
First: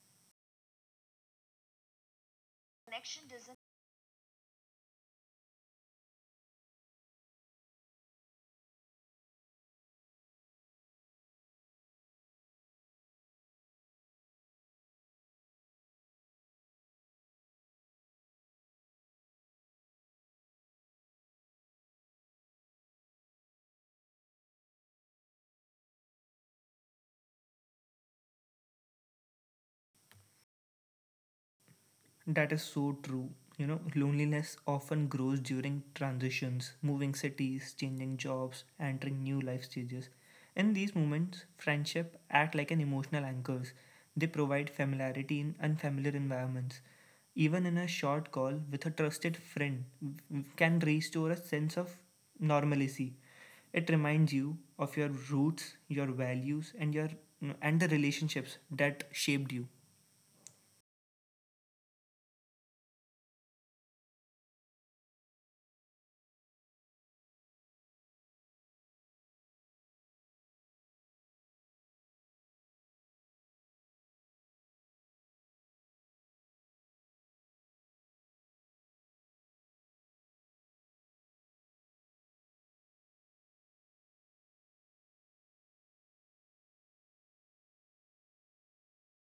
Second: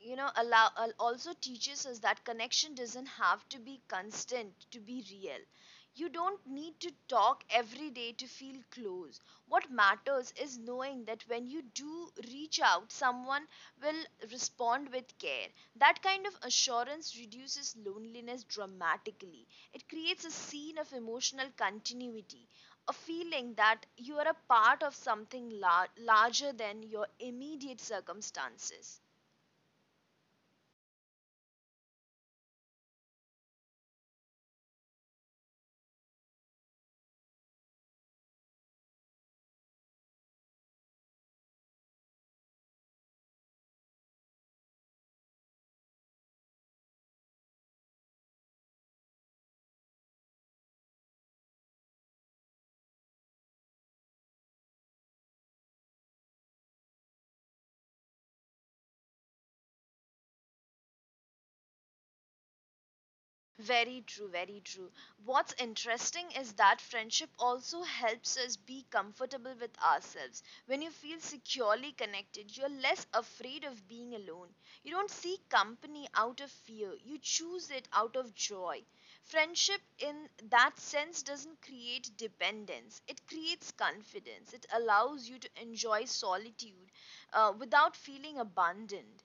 you know, allow al- also teaches us that connection doesn't have to be constant to be real. You don't need to talk every day to feel close. What matters is knowing that when you do reach out, someone will respond with care. That kind of assurance reduces loneliness dramatically. It creates a scene of emotional continuity, a feeling that you are a part of something lar- larger than your immediate circumstances. That is so true. You know, loneliness often grows during transitions, moving cities, changing jobs, entering new life stages. In these moments, friendship act like an emotional anchors. They provide familiarity in unfamiliar environments. Even in a short call with a trusted friend w- can restore a sense of normalcy. It reminds you of your roots, your values, and your and the relationships that shaped you. Very true, very true. What's interesting is that friendship also helps us be comfortable with ourselves. When you feel securely connected, you're less afraid of being alone. You don't seek company out of fear, you choose it out of joy. Friendship, in that sense, doesn't create dependence, it creates confidence. It allows you to enjoy solitude uh, without feeling abandoned.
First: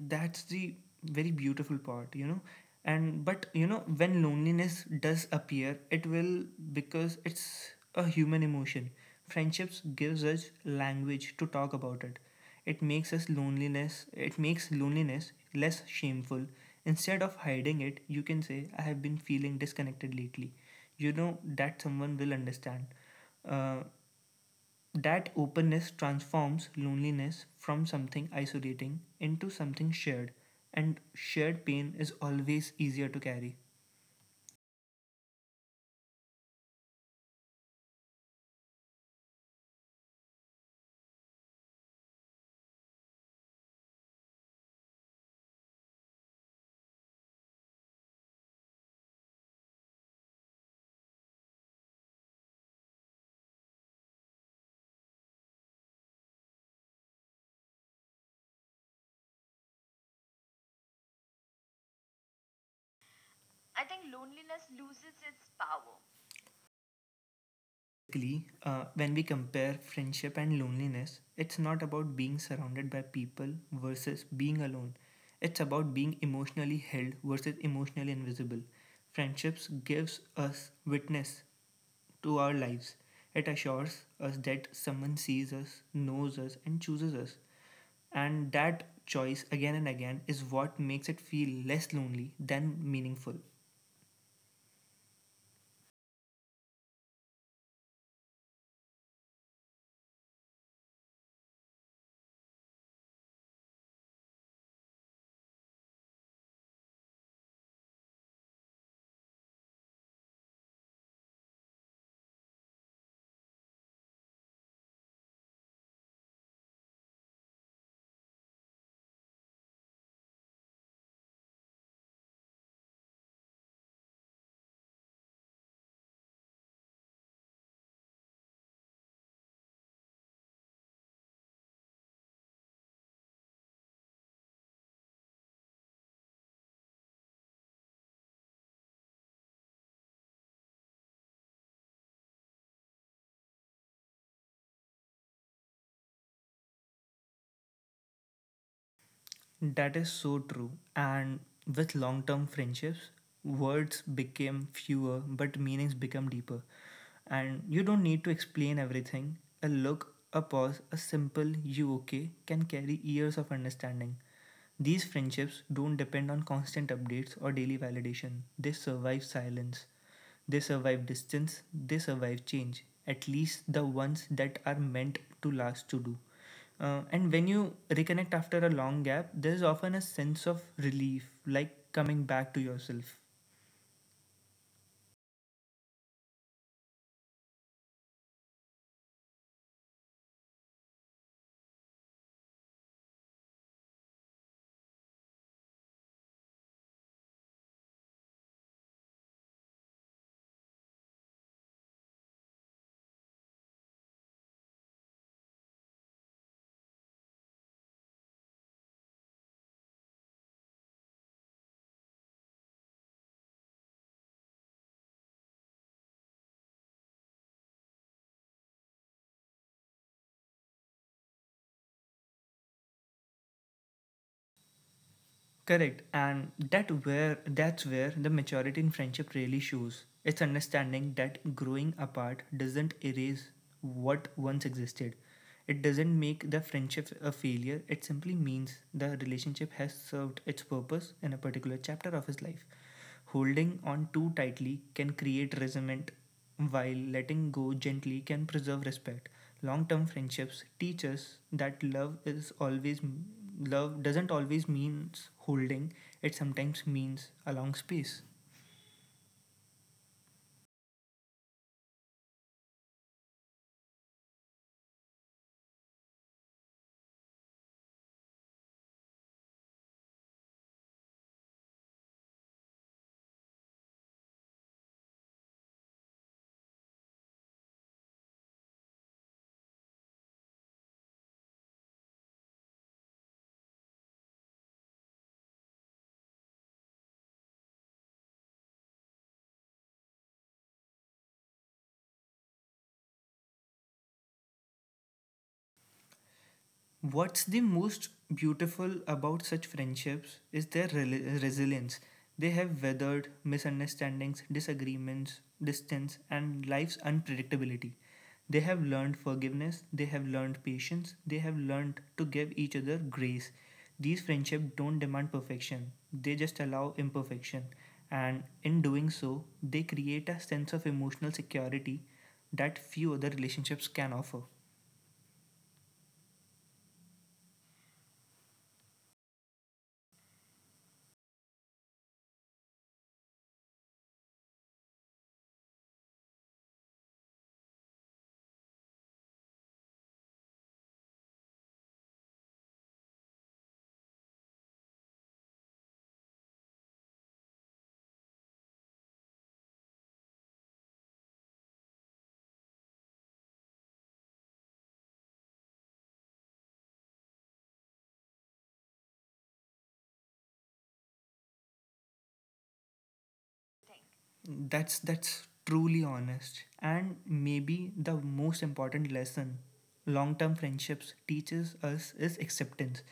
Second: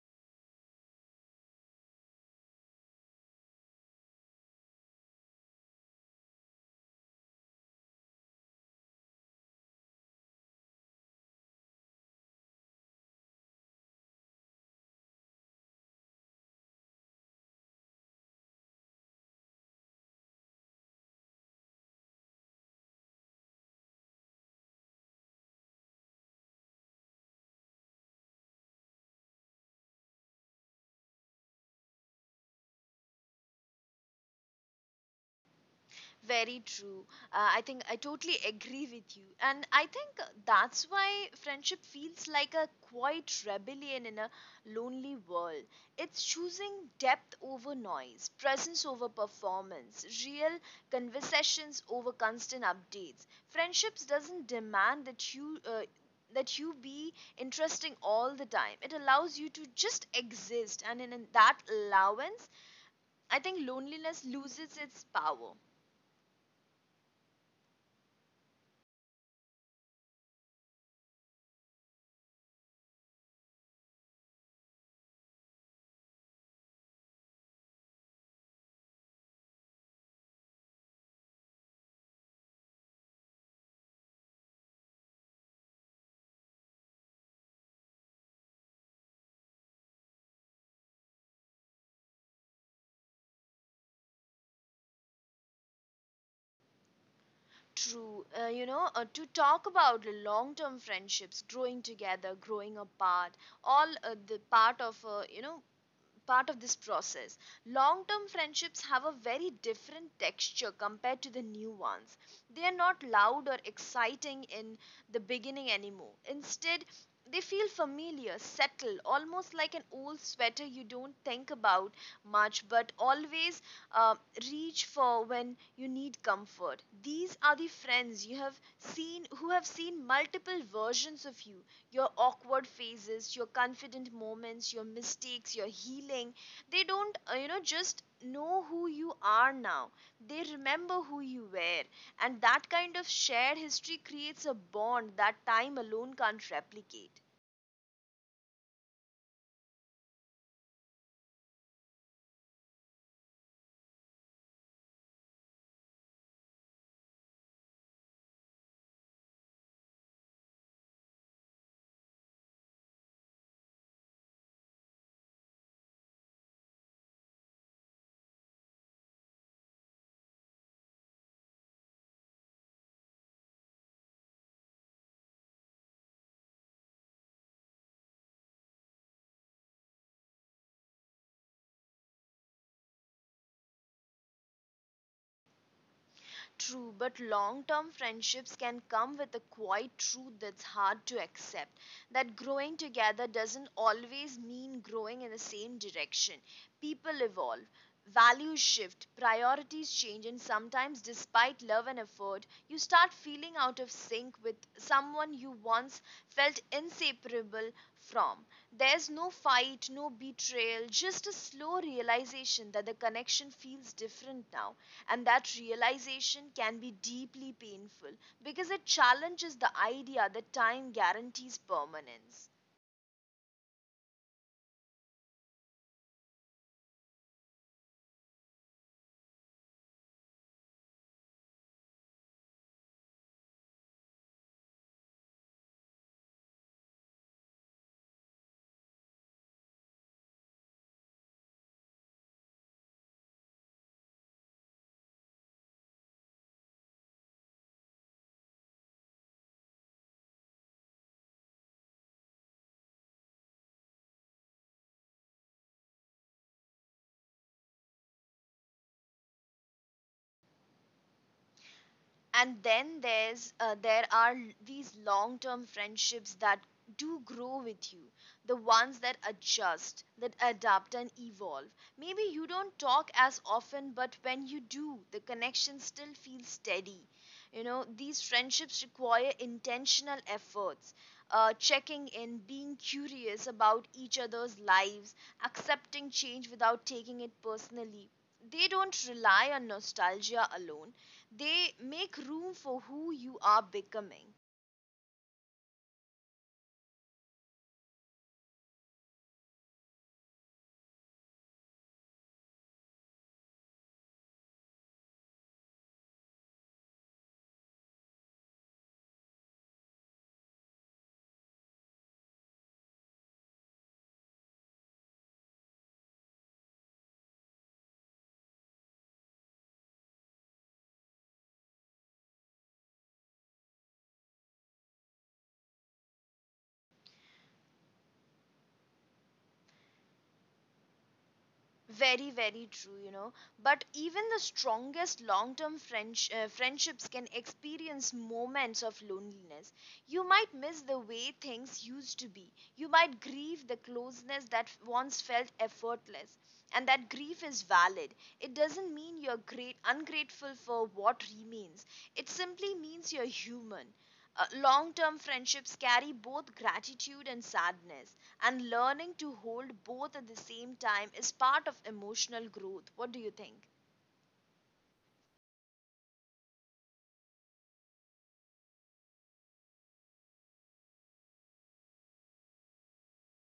That's the very beautiful part, you know. And but you know, when loneliness does appear, it will, because it's a human emotion. Friendships gives us language to talk about it. It makes us loneliness it makes loneliness less shameful. Instead of hiding it, you can say I have been feeling disconnected lately, you know that someone will understand. uh, that openness transforms loneliness from something isolating into something shared, and shared pain is always easier to carry. Very true. Uh, I think I totally agree with you. And I think that's why friendship feels like a quiet rebellion in a lonely world. It's choosing depth over noise, presence over performance, real conversations over constant updates. Friendships doesn't demand that you uh, that you be interesting all the time. It allows you to just exist, and in that allowance, I think loneliness loses its power. Basically, uh, when we compare friendship and loneliness, it's not about being surrounded by people versus being alone. It's about being emotionally held versus emotionally invisible. Friendships gives us witness to our lives. It assures us that someone sees us, knows us, and chooses us. And that choice again and again is what makes it feel less lonely than meaningful. True. Uh, you know, uh, to talk about long term friendships, growing together, growing apart, all uh, the part of, uh, you know, part of this process. Long term friendships have a very different texture compared to the new ones. They are not loud or exciting in the beginning anymore. Instead, they feel familiar, settled, almost like an old sweater you don't think about much but always uh, reach for when you need comfort. These are the friends you have seen who have seen multiple versions of you, your awkward phases, your confident moments, your mistakes, your healing. They don't, uh, you know, just know who you are now. They remember who you were. And that kind of shared history creates a bond that time alone can't replicate. That is so true. And with long term friendships, words became fewer but meanings become deeper. And you don't need to explain everything. A look, a pause, a simple "you okay" can carry years of understanding. These friendships don't depend on constant updates or daily validation, they survive silence. They survive distance, they survive change, at least the ones that are meant to last to do. Uh, and when you reconnect after a long gap, there is often a sense of relief, like coming back to yourself. True, but long term friendships can come with a quiet truth that's hard to accept, that growing together doesn't always mean growing in the same direction. People evolve, values shift, priorities change, and sometimes, despite love and effort, you start feeling out of sync with someone you once felt inseparable from. There's no fight, no betrayal, just a slow realization that the connection feels different now. And that realization can be deeply painful because it challenges the idea that time guarantees permanence. Correct, and that where that's where the maturity in friendship really shows. It's understanding that growing apart doesn't erase what once existed. It doesn't make the friendship a failure. It simply means the relationship has served its purpose in a particular chapter of his life. Holding on too tightly can create resentment, while letting go gently can preserve respect. Long-term friendships teach us that love is always love doesn't always mean holding. It sometimes means allowing space. And then there's uh, there are these long-term friendships that do grow with you, the ones that adjust that adapt and evolve. Maybe you don't talk as often, but when you do the connection still feels steady. You know, these friendships require intentional efforts, uh, checking in, being curious about each other's lives, accepting change without taking it personally. They don't rely on nostalgia alone. They make room for who you are becoming. What's the most beautiful about such friendships is their rel- resilience. They have weathered misunderstandings, disagreements, distance, and life's unpredictability. They have learned forgiveness, they have learned patience, they have learned to give each other grace. These friendships don't demand perfection, they just allow imperfection. And in doing so, they create a sense of emotional security that few other relationships can offer. Very, very true, you know. But even the strongest long term friends uh, friendships can experience moments of loneliness. You might miss the way things used to be. You might grieve the closeness that once felt effortless. And that grief is valid. It doesn't mean you're great, ungrateful for what remains, it simply means you're human. Uh, long term friendships carry both gratitude and sadness, and learning to hold both at the same time is part of emotional growth. What do you think? That's that's truly honest, and maybe the most important lesson long-term friendships teaches us is acceptance.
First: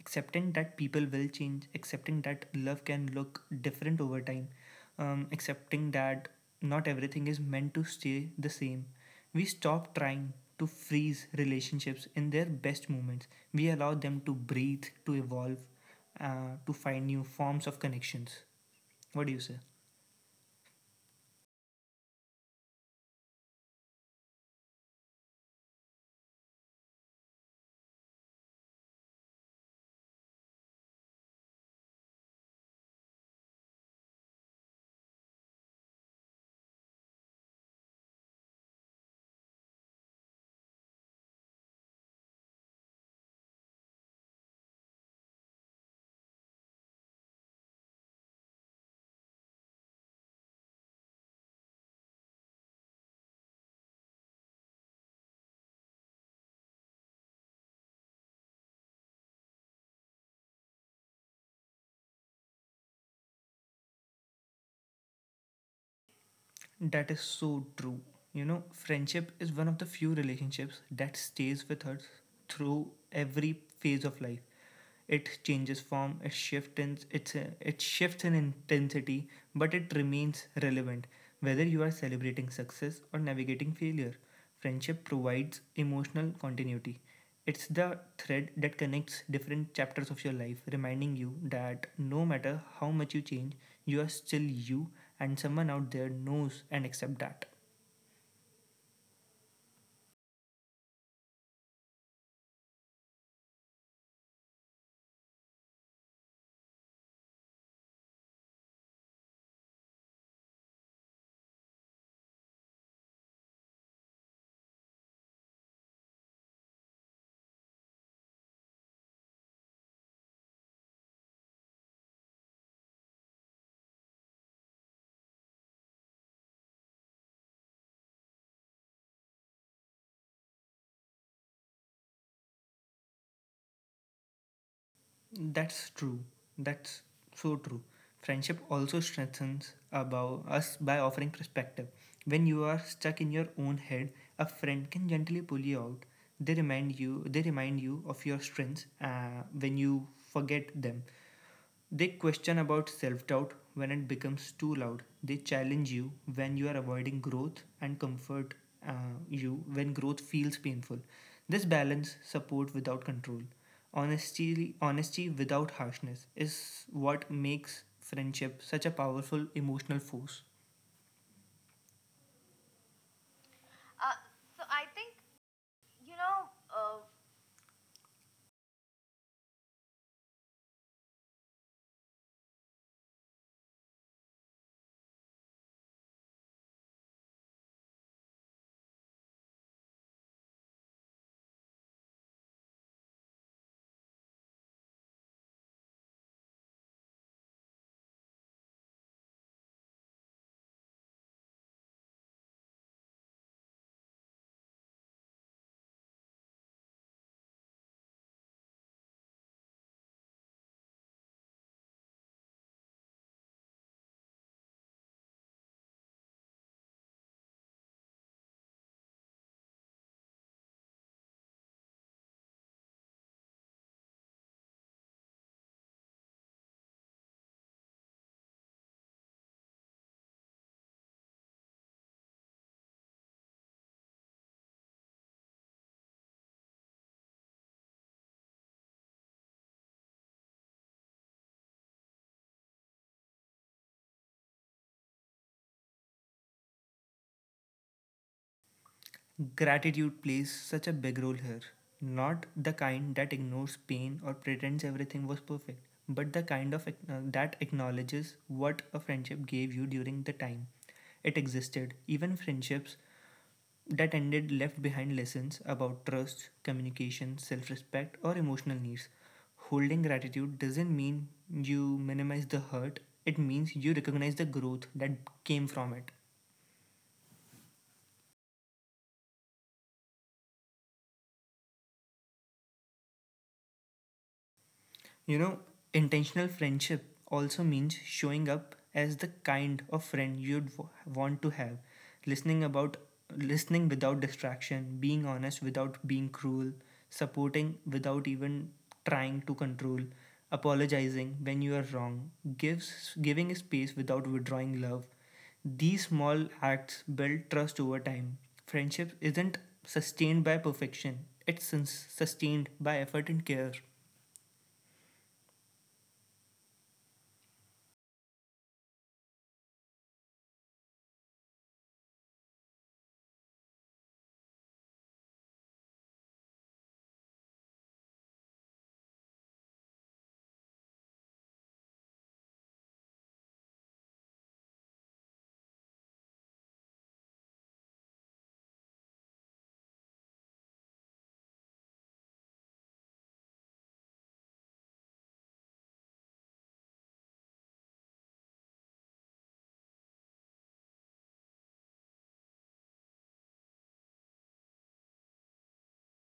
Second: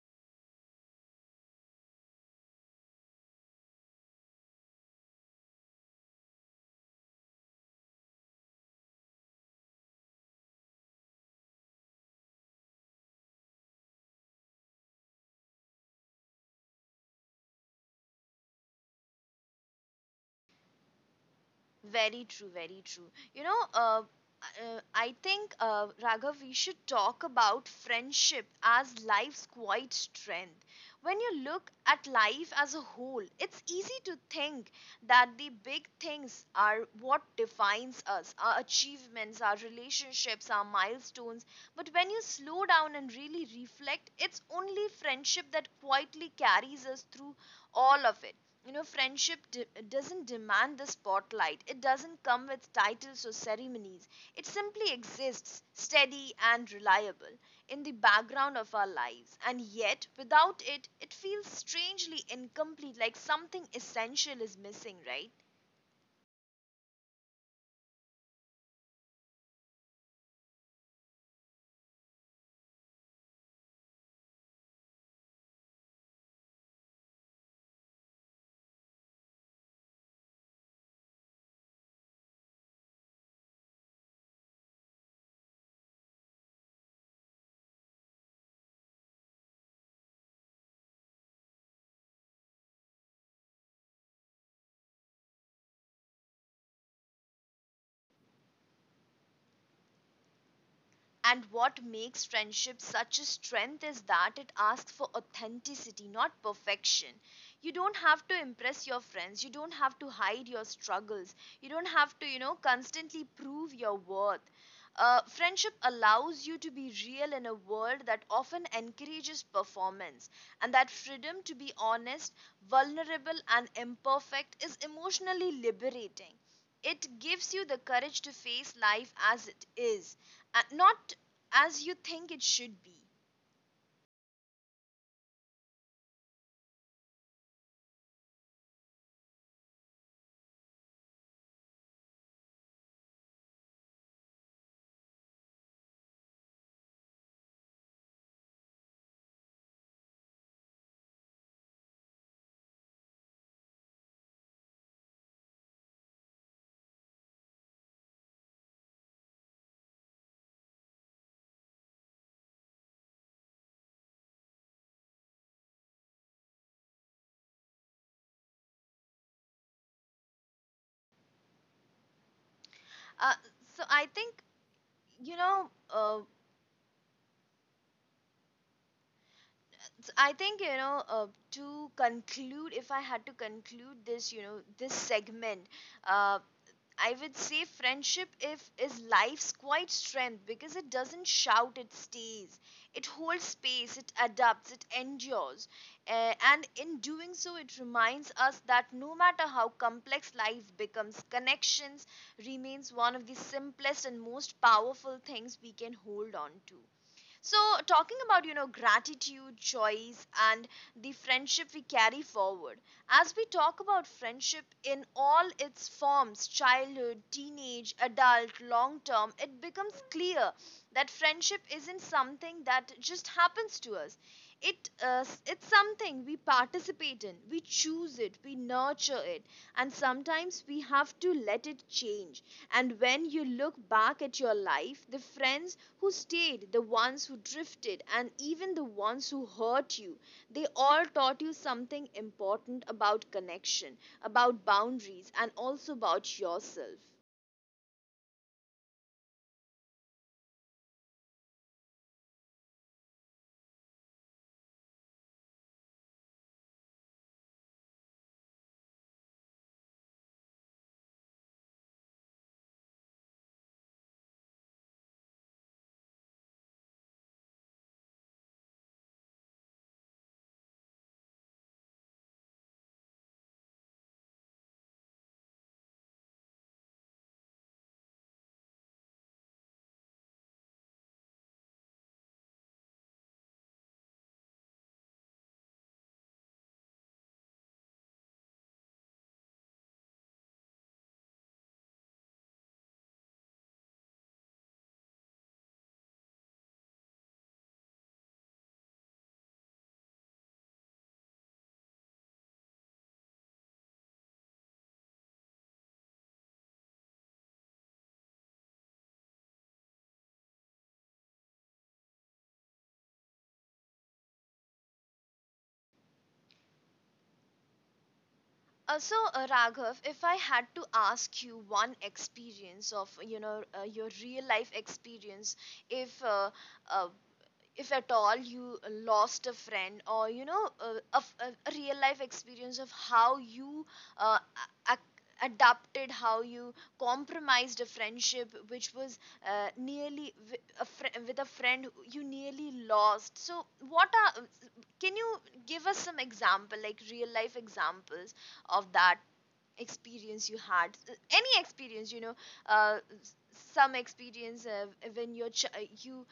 Accepting that people will change, accepting that love can look different over time, um, accepting that not everything is meant to stay the same. We stop trying to freeze relationships in their best moments. We allow them to breathe, to evolve, uh, to find new forms of connections. What do you say? Very true, very true. You know, uh, uh, I think, uh, Raghav, we should talk about friendship as life's quiet strength. When you look at life as a whole, it's easy to think that the big things are what defines us, our achievements, our relationships, our milestones. But when you slow down and really reflect, it's only friendship that quietly carries us through all of it. You know, friendship de- doesn't demand the spotlight, it doesn't come with titles or ceremonies. It simply exists, steady and reliable, in the background of our lives, and yet without it it feels strangely incomplete, like something essential is missing, right? That is so true. You know, friendship is one of the few relationships that stays with us through every phase of life. It changes form, it shifts in it's uh, it shifts in intensity, but it remains relevant. Whether you are celebrating success or navigating failure, friendship provides emotional continuity. It's the thread that connects different chapters of your life, reminding you that no matter how much you change, you are still you, and someone out there knows and accepts that. And what makes friendship such a strength is that it asks for authenticity, not perfection. You don't have to impress your friends. You don't have to hide your struggles. You don't have to, you know, constantly prove your worth. Uh, friendship allows you to be real in a world that often encourages performance, and that freedom to be honest, vulnerable, and imperfect is emotionally liberating. It gives you the courage to face life as it is, and not as you think it should be. That's true. That's so true. Friendship also strengthens about us by offering perspective. When you are stuck in your own head, a friend can gently pull you out. They remind you. They remind you of your strengths uh, when you forget them. They question about self doubt when it becomes too loud. They challenge you when you are avoiding growth and comfort uh, you when growth feels painful. This balance support without control. Honesty, honesty without harshness is what makes friendship such a powerful emotional force. Uh, so I think you know. Uh, so I think you know. Uh, to conclude, if I had to conclude this, you know, this segment, uh, I would say friendship if is life's quiet strength because it doesn't shout, it stays. It holds space, it adapts, it endures. Uh, and in doing so, it reminds us that no matter how complex life becomes, connections remains one of the simplest and most powerful things we can hold on to. So, talking about, you know, gratitude, choice, and the friendship we carry forward. As we talk about friendship in all its forms, childhood, teenage, adult, long term, it becomes clear that friendship isn't something that just happens to us. It, uh, s- it's something we participate in, we choose it, we nurture it, and sometimes we have to let it change. And when you look back at your life, the friends who stayed, the ones who drifted, and even the ones who hurt you, they all taught you something important about connection, about boundaries, and also about yourself. Gratitude plays such a big role here. Not the kind that ignores pain or pretends everything was perfect, but the kind of ac- uh, that acknowledges what a friendship gave you during the time it existed. Even friendships that ended left behind lessons about trust, communication, self respect, or emotional needs. Holding gratitude doesn't mean you minimize the hurt, it means you recognize the growth that came from it. You know, intentional friendship also means showing up as the kind of friend you'd w- want to have, listening about listening without distraction, being honest without being cruel, supporting without even trying to control, apologizing when you are wrong, gives giving space without withdrawing love. These small acts build trust over time. Friendship isn't sustained by perfection, it's sus- sustained by effort and care. Uh, so, uh, Raghav, if I had to ask you one experience of, you know, uh, your real life experience, if uh, uh, if at all you lost a friend, or you know uh, a, f- a- a real life experience of how you uh, a- adapted, how you compromised a friendship which was uh, nearly wi- a fr- with a friend who you nearly lost. So what are, can you give us some example, like real life examples of that experience you had? Uh, any experience, you know, uh, some experience uh, when your ch- uh, you,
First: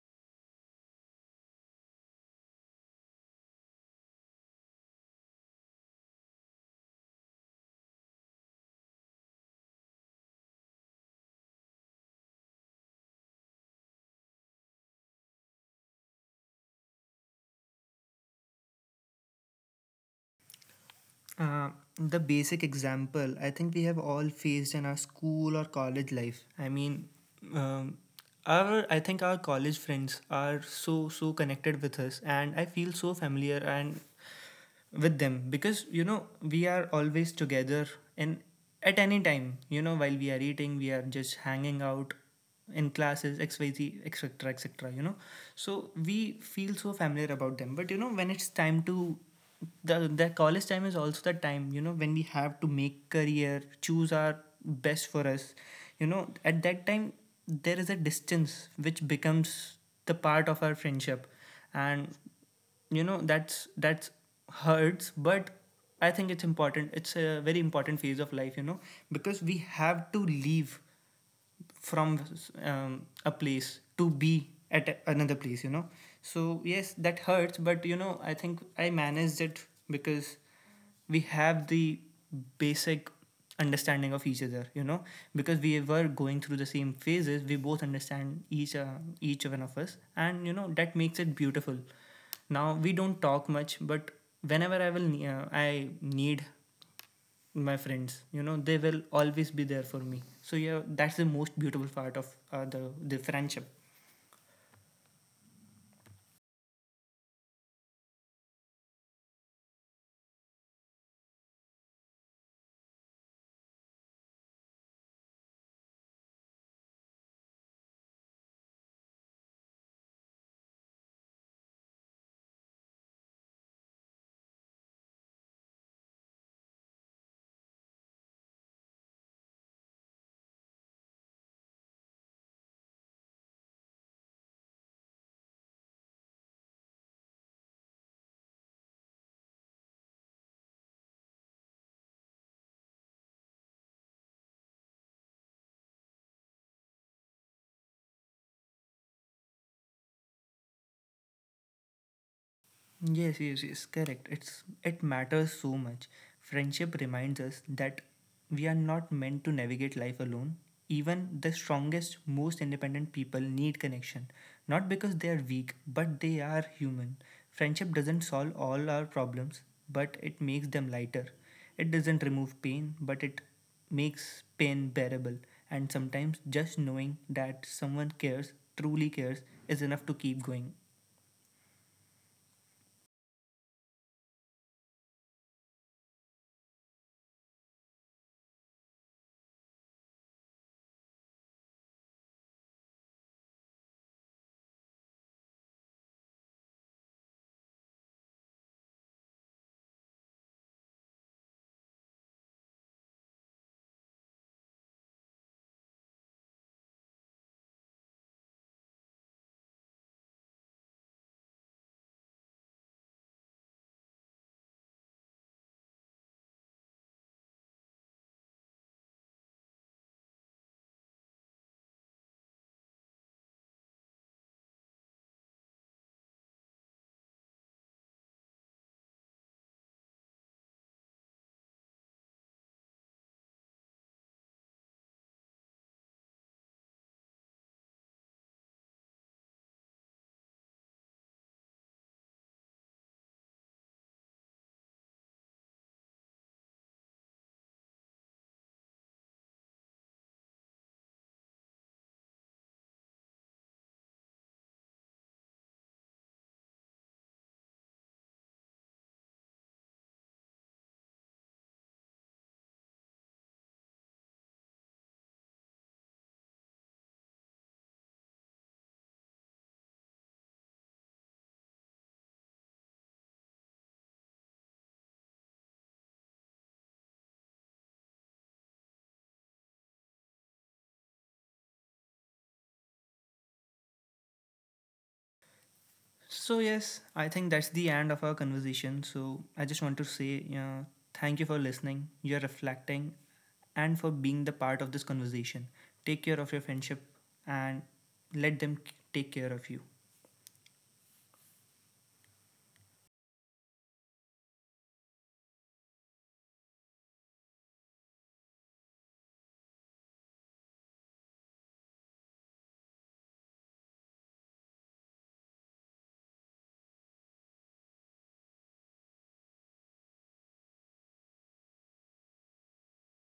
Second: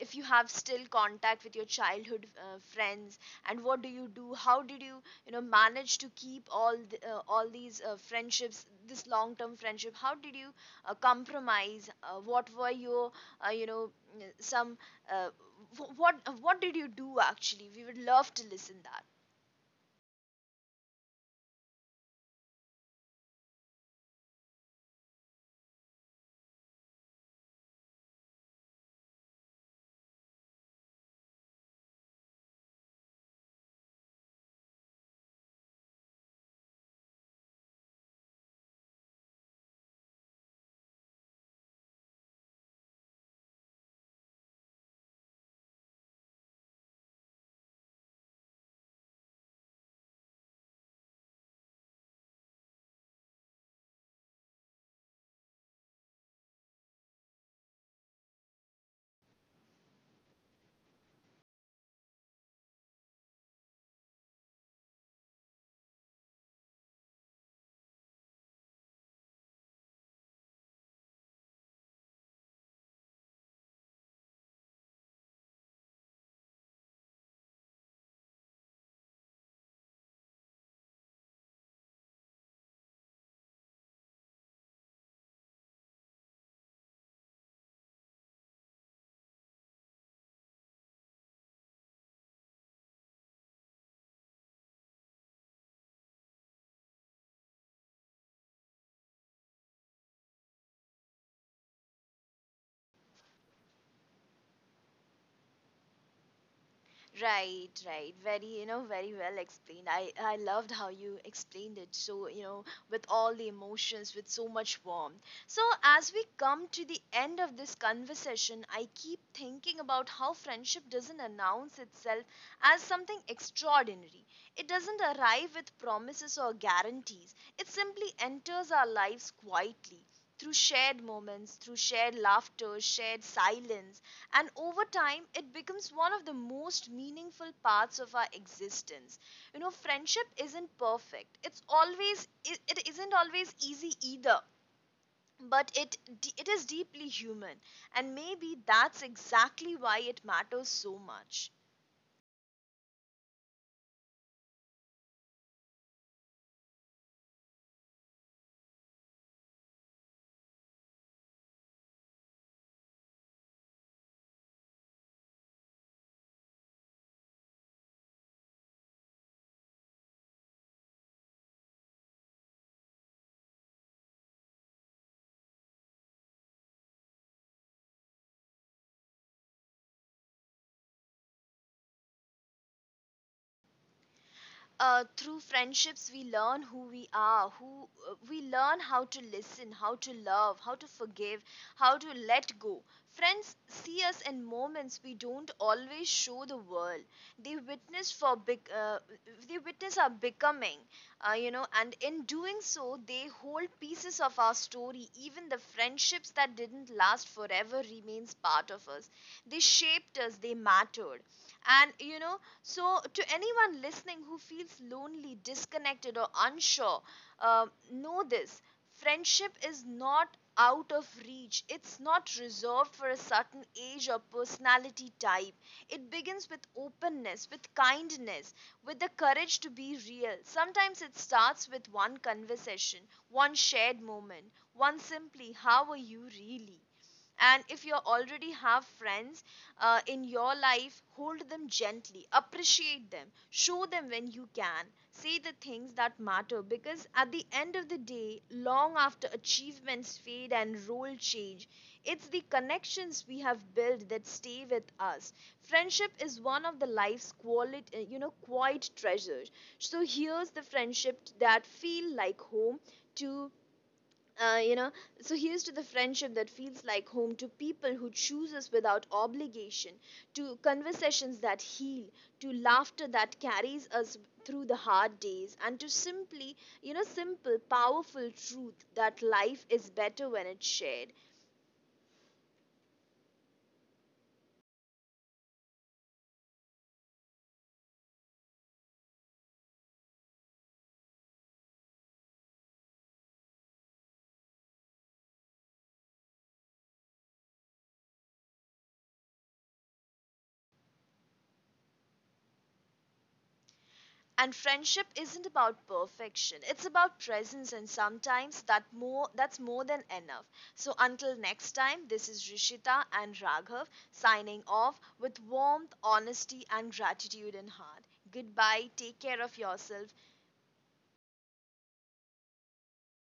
if you have still contact with your childhood uh, friends, and what do you do, how did you, you know, manage to keep all the, uh, all these uh, friendships, this long term friendship, how did you uh, compromise, uh, what were your uh, you know some uh, wh- what what did you do actually, we would love to listen that. Uh, the basic example I think we have all faced in our school or college life. I mean, um, our I think our college friends are so so connected with us, and I feel so familiar and with them, because you know we are always together, and at any time, you know, while we are eating, we are just hanging out in classes, xyz etc etc, you know. So we feel so familiar about them, but you know, when it's time to the, the college time is also the time, you know, when we have to make career, choose our best for us, you know. At that time, there is a distance which becomes the part of our friendship. And you know, that's that's hurts, but I think it's important, it's a very important phase of life, you know, because we have to leave from um, a place to be at another place, you know. So yes, that hurts, but you know, I think I managed it because we have the basic understanding of each other, you know, because we were going through the same phases, we both understand each uh, each one of us, and you know, that makes it beautiful. Now we don't talk much, but whenever I will, uh, I need my friends, you know they will always be there for me. So yeah, that's the most beautiful part of uh, the the friendship. Right, right. Very, you know, very well explained. I, I loved how you explained it. So, you know, with all the emotions, with so much warmth. So, as we come to the end of this conversation, I keep thinking about how friendship doesn't announce itself as something extraordinary. It doesn't arrive with promises or guarantees, it simply enters our lives quietly. Through shared moments, through shared laughter, shared silence, and over time, it becomes one of the most meaningful parts of our existence. You know, friendship isn't perfect. It's always it, it isn't always easy either, but it it is deeply human, and maybe that's exactly why it matters so much. Yes, yes, yes, correct. It's it matters so much. Friendship reminds us that we are not meant to navigate life alone. Even the strongest, most independent people need connection. Not because they are weak, but they are human. Friendship doesn't solve all our problems, but it makes them lighter. It doesn't remove pain, but it makes pain bearable. And sometimes just knowing that someone cares, truly cares, is enough to keep going. Uh, through friendships, we learn who we are, who uh, we learn how to listen, how to love, how to forgive, how to let go. Friends see us in moments we don't always show the world. They witness for big, uh, they witness our becoming, uh, you know, and in doing so, they hold pieces of our story. Even the friendships that didn't last forever remains part of us. They shaped us. They mattered. And, you know, so, to anyone listening who feels lonely, disconnected, or unsure, uh, know this, friendship is not out of reach. It's not reserved for a certain age or personality type. It begins with openness, with kindness, with the courage to be real. Sometimes it starts with one conversation, one shared moment, one simply, how are you really? And if you already have friends uh, in your life, hold them gently, appreciate them, show them when you can, say the things that matter, because at the end of the day, long after achievements fade and role change, it's the connections we have built that stay with us. Friendship is one of the life's quality uh, you know quiet treasures. So here's the friendship that feel like home to uh, you know So here's to the friendship that feels like home, to people who choose us without obligation, to conversations that heal, to laughter that carries us through the hard days, and to simply, you know, simple powerful truth that life is better when it's shared. So yes, I think that's the end of our conversation. So I just want to say uh, thank you for listening, you're reflecting, and for being the part of this conversation. Take care of your friendship, and let them take care of you. And friendship isn't about perfection, it's about presence, and sometimes that more that's more than enough. So, until next time, this is Rishita and Raghav, signing off with warmth, honesty, and gratitude in heart. Goodbye, take care of yourself.